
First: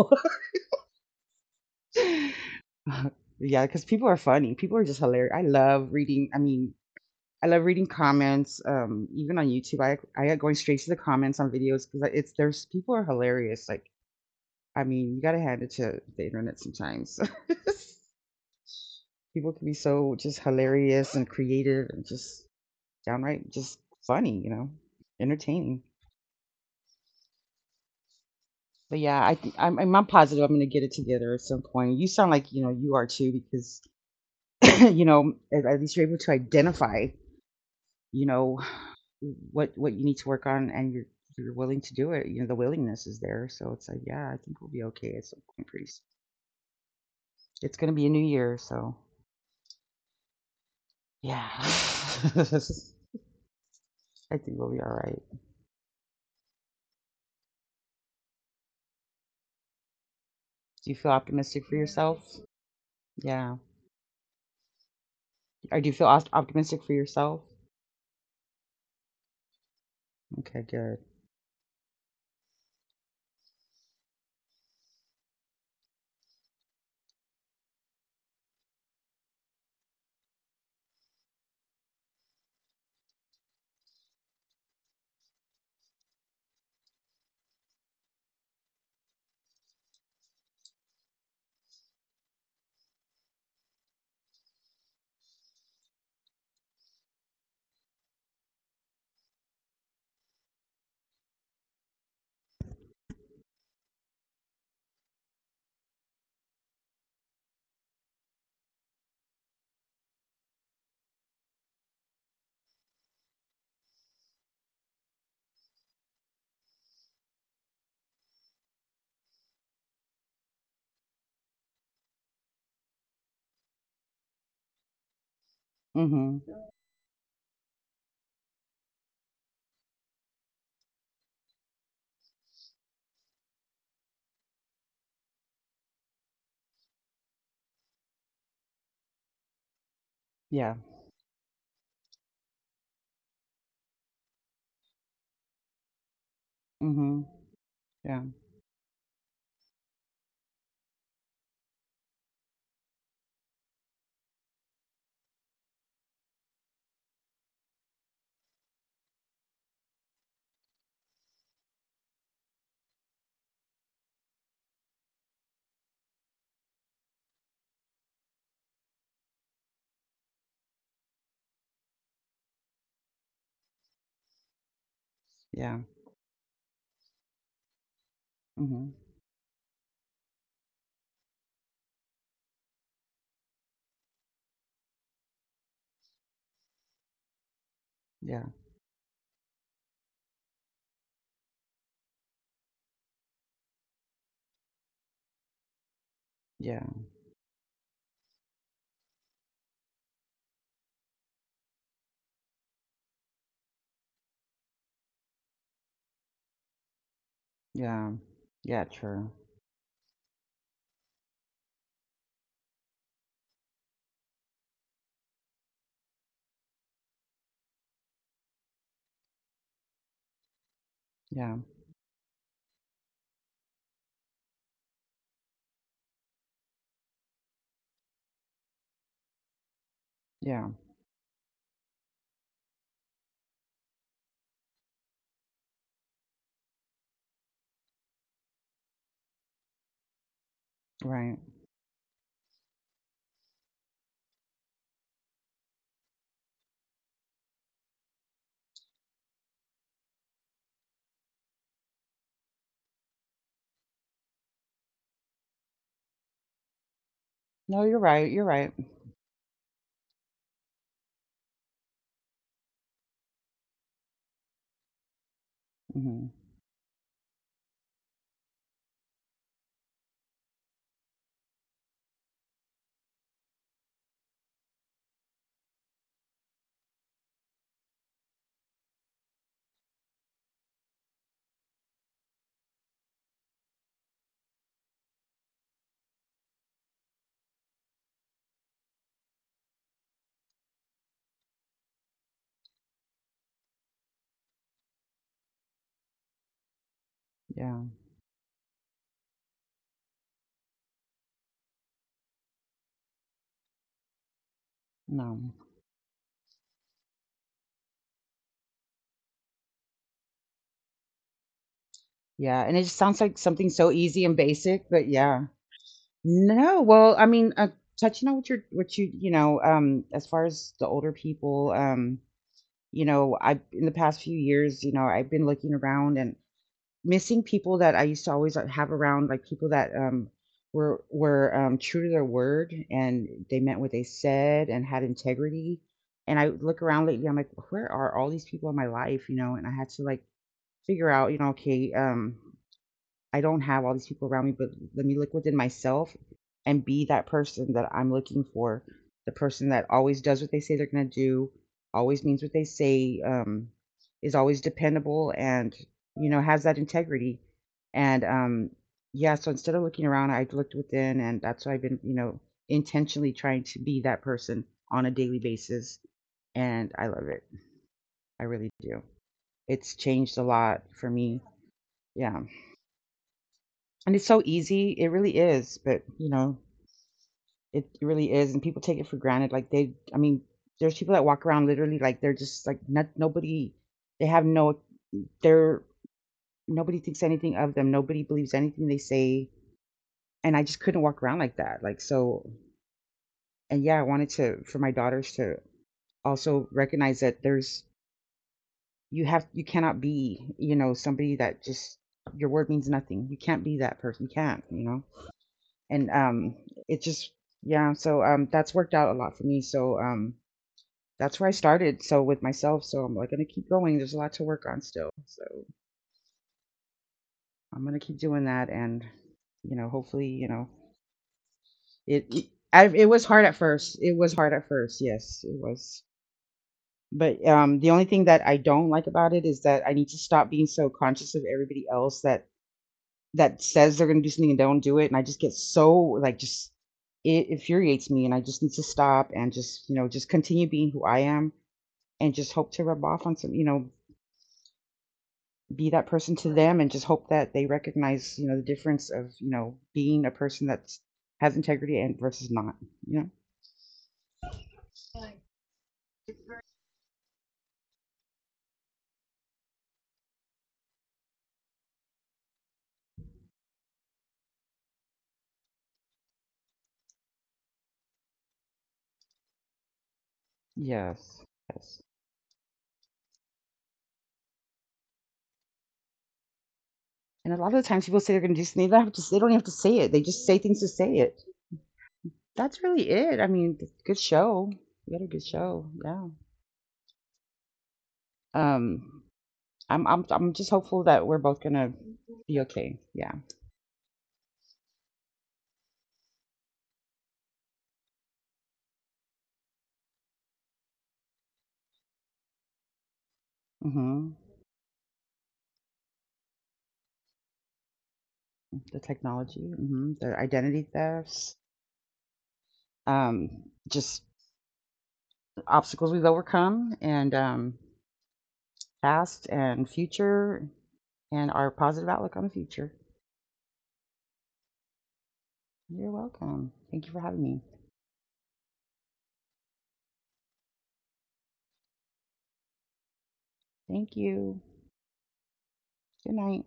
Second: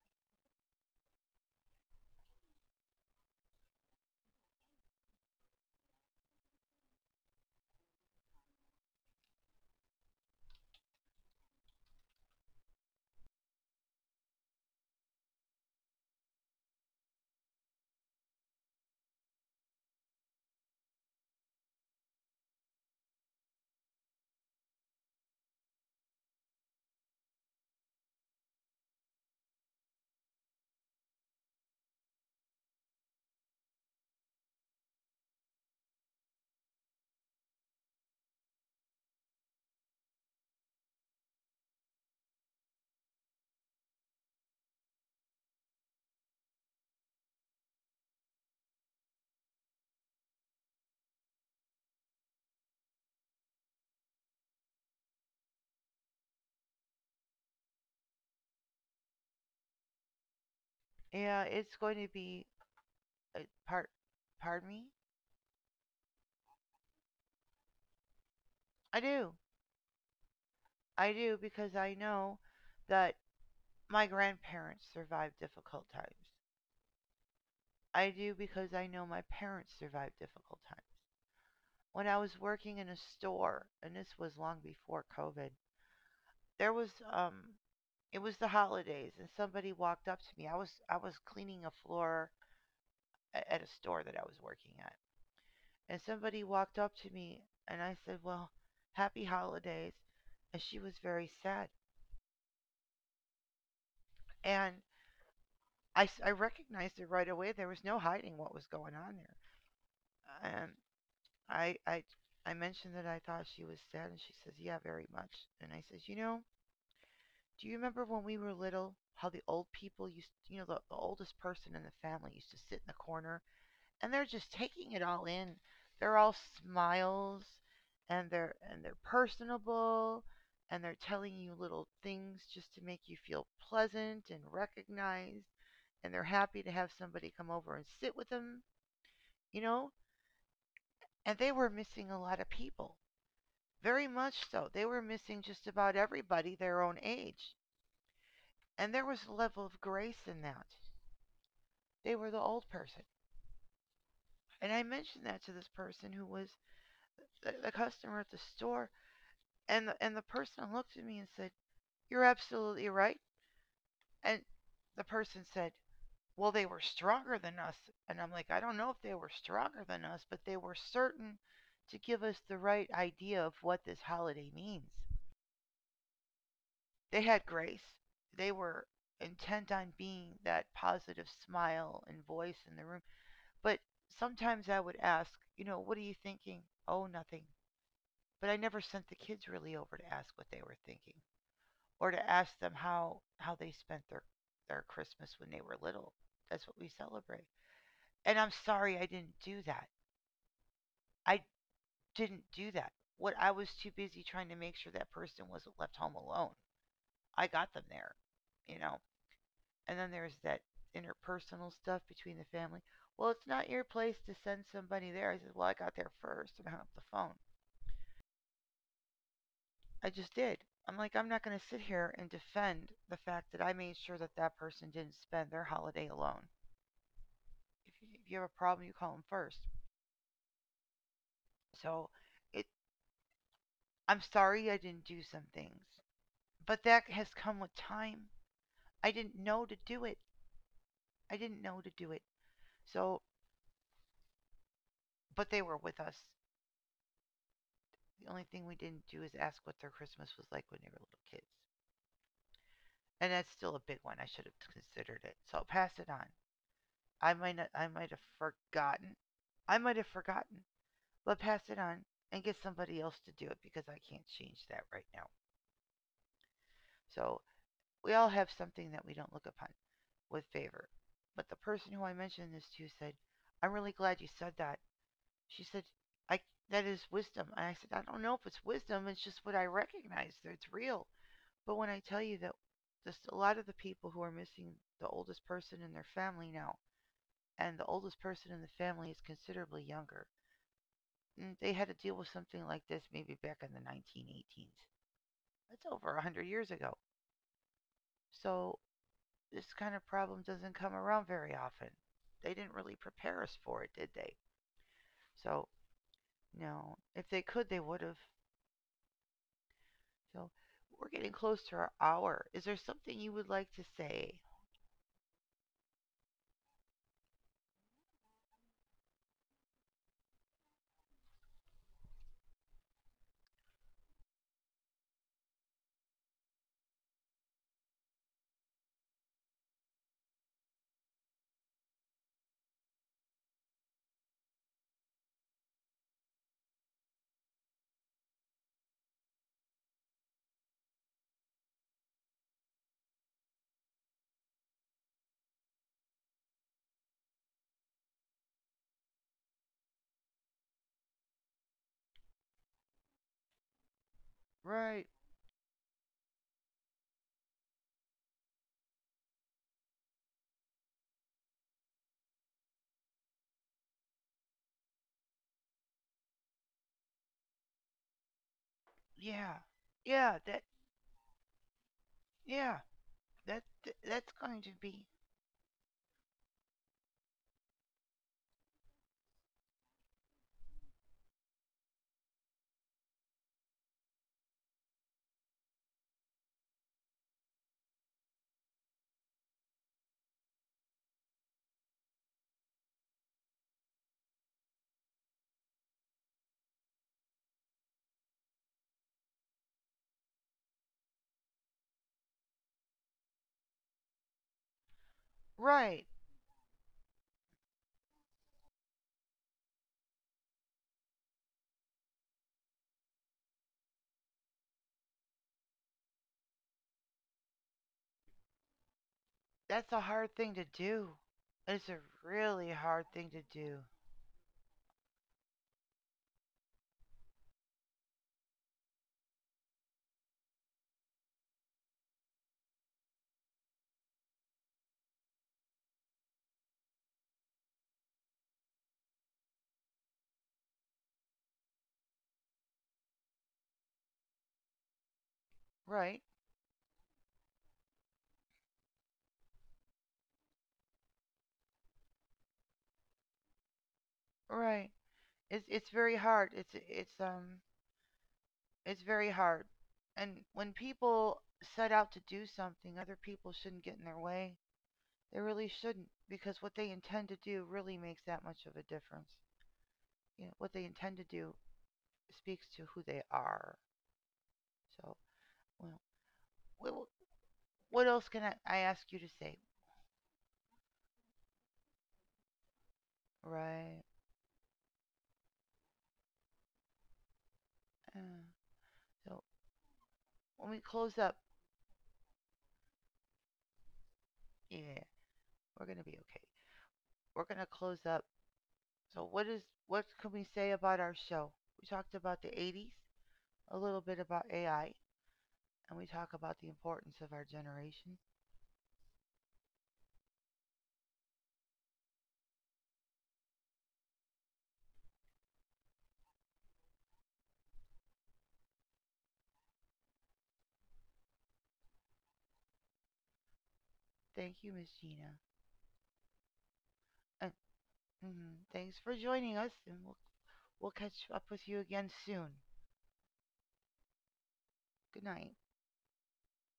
Speaker 2: <laughs> Yeah, because people are funny. People are just hilarious. I love reading. I mean, I love reading comments, even on YouTube. I got going straight to the comments on videos because it's there's people are hilarious. Like, I mean, you gotta hand it to the internet sometimes. <laughs> People can be so just hilarious and creative and just downright just funny, you know, entertaining. But yeah, I think I'm positive I'm gonna get it together at some point. You sound like you know you are too, because <clears throat> you know at least you're able to identify, you know, what you need to work on, and you're willing to do it. You know, the willingness is there. So it's like, yeah, I think we'll be okay at some point pretty it's going to be a new year. So yeah <laughs> I think we'll be all right. Do you feel
Speaker 1: Yeah,
Speaker 2: optimistic
Speaker 1: it's
Speaker 2: for
Speaker 1: going to
Speaker 2: yourself?
Speaker 1: be. Uh,
Speaker 2: Yeah.
Speaker 1: part. Pardon me.
Speaker 2: Or do you feel optimistic for yourself?
Speaker 1: I do.
Speaker 2: Okay, good.
Speaker 1: I do because I know that my grandparents survived difficult times. I do because I know my parents survived difficult times. When I was working in a store, and this was long before COVID, there was, it was the holidays and somebody walked up to me. I was cleaning a floor at a store that I was working at, and somebody walked up to me and I said, well, happy holidays. And she was very sad. And I recognized it right away. There was no hiding what was going on there. And I, I, I mentioned that I thought she was sad, and she says, yeah, very much. And I says, you know, do you remember when we were little how the old people used, you know, the oldest person in the family used to sit in the corner, and they're just taking it all in. They're all
Speaker 2: Mm-hmm.
Speaker 1: smiles, and they're personable, and they're telling you little things just to make you feel pleasant and recognized, and they're happy to have somebody come over and sit with them, you know?
Speaker 2: Yeah.
Speaker 1: And they were missing a lot of people. Very much so. They were missing just about everybody their own
Speaker 2: Mm-hmm.
Speaker 1: age.
Speaker 2: Yeah.
Speaker 1: And there was a level of grace in that. They were the old person. And I mentioned that to this person who was the customer at the store. And the person looked at me and said, you're absolutely right. And the person said, well, they were stronger than us. And I'm like, I don't know if they were stronger than us, but they were certain to give us the right idea of what this holiday means.
Speaker 2: Yeah.
Speaker 1: They had grace, they were
Speaker 2: Mm-hmm.
Speaker 1: intent on being that positive smile and voice in the room. But sometimes I would ask, you know, what are you thinking? Oh, nothing. But
Speaker 2: Yeah.
Speaker 1: I never sent the kids really over to ask what they were thinking, or to ask them how they spent their Christmas when they were little. That's what we
Speaker 2: Yeah.
Speaker 1: celebrate. And I'm sorry I didn't do that. I didn't do that. What I was too busy trying to make sure that person wasn't left home alone. I got them there,
Speaker 2: Yeah.
Speaker 1: you
Speaker 2: Yeah,
Speaker 1: know.
Speaker 2: true.
Speaker 1: And then there's that interpersonal stuff between the family. Well, it's not your place to send somebody there. I said, well, I got there first and hung up the phone. I just did. I'm like, I'm not going
Speaker 2: Yeah.
Speaker 1: to sit here and defend the fact that I made sure that that person didn't spend their holiday alone. If you have a problem, you call them first.
Speaker 2: Yeah.
Speaker 1: So it, I'm sorry I didn't do some things, but that has come with time. I didn't know to do it. I
Speaker 2: Right.
Speaker 1: didn't know to do it. So, but they were with us. The only thing we didn't do is ask what their Christmas was like when they were little kids. And that's still a big one. I should have considered it. So I'll pass it on. I might not,
Speaker 2: No,
Speaker 1: I
Speaker 2: you're
Speaker 1: might have
Speaker 2: right, you're right.
Speaker 1: forgotten. I might have forgotten. But pass it on and get somebody else to do it because I can't change that right now.
Speaker 2: Mm-hmm.
Speaker 1: So we all have something that we don't look upon with favor. But the person who I mentioned this to said, I'm really glad you said that. She said, I, that is wisdom. And I said, I don't know if it's wisdom. It's just what I recognize. It's real. But when I tell you that just a lot of the people who are missing the oldest person in their family now, and the oldest person in the family is considerably younger, and they had to deal with something like this maybe back in the 1918s. That's over a 100 years ago.
Speaker 2: Yeah.
Speaker 1: So this kind of problem doesn't come around very often. They didn't really prepare us for it, did they? So,
Speaker 2: No.
Speaker 1: no. If they could, they would have. So, we're getting close to our hour. Is there something
Speaker 2: Yeah,
Speaker 1: you
Speaker 2: and it
Speaker 1: would
Speaker 2: just
Speaker 1: like
Speaker 2: sounds
Speaker 1: to
Speaker 2: like something
Speaker 1: say?
Speaker 2: so easy and basic, but yeah. No, well, I mean, touching on what you're, what you know, as far as the older people, you know, I in the past few years, you know, I've been looking around and missing people that I used to always have around, like people that were true to their word, and they meant what they said, and had integrity. And I look around lately, I'm like, where are all these people in my life, you know? And I had to like figure out, you know, okay, I don't have all these people around me, but let me look within myself and be that person that I'm looking for. The person that always does what they say they're going to do, always means what they say, is always
Speaker 1: Right.
Speaker 2: dependable, and, you know, has that integrity. And yeah, so instead of looking around, I looked within, and that's why I've been, you know, intentionally trying to be that person on a daily basis. And I love it. I really do.
Speaker 1: Yeah.
Speaker 2: It's
Speaker 1: Yeah, that
Speaker 2: changed a lot for me. Yeah.
Speaker 1: yeah, that that's
Speaker 2: And it's
Speaker 1: going
Speaker 2: so
Speaker 1: to be
Speaker 2: easy. It really is. But, you know, it really is. And people take it for granted. Like I mean, there's people that walk around literally like they're just like not, nobody, they have no, they're, nobody thinks anything of them. Nobody believes anything they say. And I just couldn't walk around like that. Like, so, and yeah, I wanted to, for my daughters to also recognize that there's, you have, you cannot be, you know, somebody that just, your word means nothing. You can't be that person. You can't, you know? And
Speaker 1: right.
Speaker 2: it just yeah so that's worked out a lot for me. So that's where I started, so with myself. So I'm like gonna keep going, there's a lot to work on still. So I'm gonna keep doing that, and you know
Speaker 1: That's a
Speaker 2: hopefully
Speaker 1: hard
Speaker 2: you
Speaker 1: thing
Speaker 2: know
Speaker 1: to do. It's a
Speaker 2: it it,
Speaker 1: really
Speaker 2: I, it
Speaker 1: hard
Speaker 2: was
Speaker 1: thing
Speaker 2: hard
Speaker 1: to
Speaker 2: at
Speaker 1: do.
Speaker 2: first. Yes it was. But the only thing that I don't like about it is that I need to stop being so conscious of everybody else, that says they're going to do something and don't do it. And I just get so like, just it infuriates me. And I just need to stop and just, you know, just continue being who I am, and just hope to rub off on some, you know, be that
Speaker 1: Right.
Speaker 2: person to them, and just hope that they recognize, you know, the difference of, you know, being a person that's has integrity and versus not, you know?
Speaker 1: Right. It's very hard. It's very hard. And when people set out to do something, other people shouldn't get in their way. They really shouldn't, because what they intend to do really makes that much of a difference. You know, what they intend to do
Speaker 2: Yes. Yes.
Speaker 1: speaks to who they are. So, well, what,
Speaker 2: And a lot
Speaker 1: else
Speaker 2: of
Speaker 1: can
Speaker 2: the
Speaker 1: I,
Speaker 2: times
Speaker 1: I
Speaker 2: people say they're
Speaker 1: ask
Speaker 2: going
Speaker 1: you
Speaker 2: to do
Speaker 1: to
Speaker 2: something.
Speaker 1: say?
Speaker 2: They don't have to say it. They just say things to say it. That's really
Speaker 1: Right.
Speaker 2: it. I mean, good show. You had a good show. Yeah.
Speaker 1: Uh, so,
Speaker 2: Um,
Speaker 1: when we
Speaker 2: I'm I'm
Speaker 1: close up,
Speaker 2: I'm just hopeful that we're both gonna be okay. Yeah.
Speaker 1: yeah, we're going to be okay. We're going to close up. So, what is what can we say about our show? We talked about the 80s, a little bit about
Speaker 2: Hmm.
Speaker 1: AI, and we talk about the importance of our generation.
Speaker 2: The technology, hmm the identity thefts, um, just obstacles we've overcome, and past and future, and our positive outlook on the future.
Speaker 1: Thank you, Miss Gina.
Speaker 2: You're welcome. Thank you for
Speaker 1: Uh,
Speaker 2: having me.
Speaker 1: mhm. Thanks for joining us, and we'll catch up with you again soon.
Speaker 2: Thank you.
Speaker 1: Good night.
Speaker 2: Good night.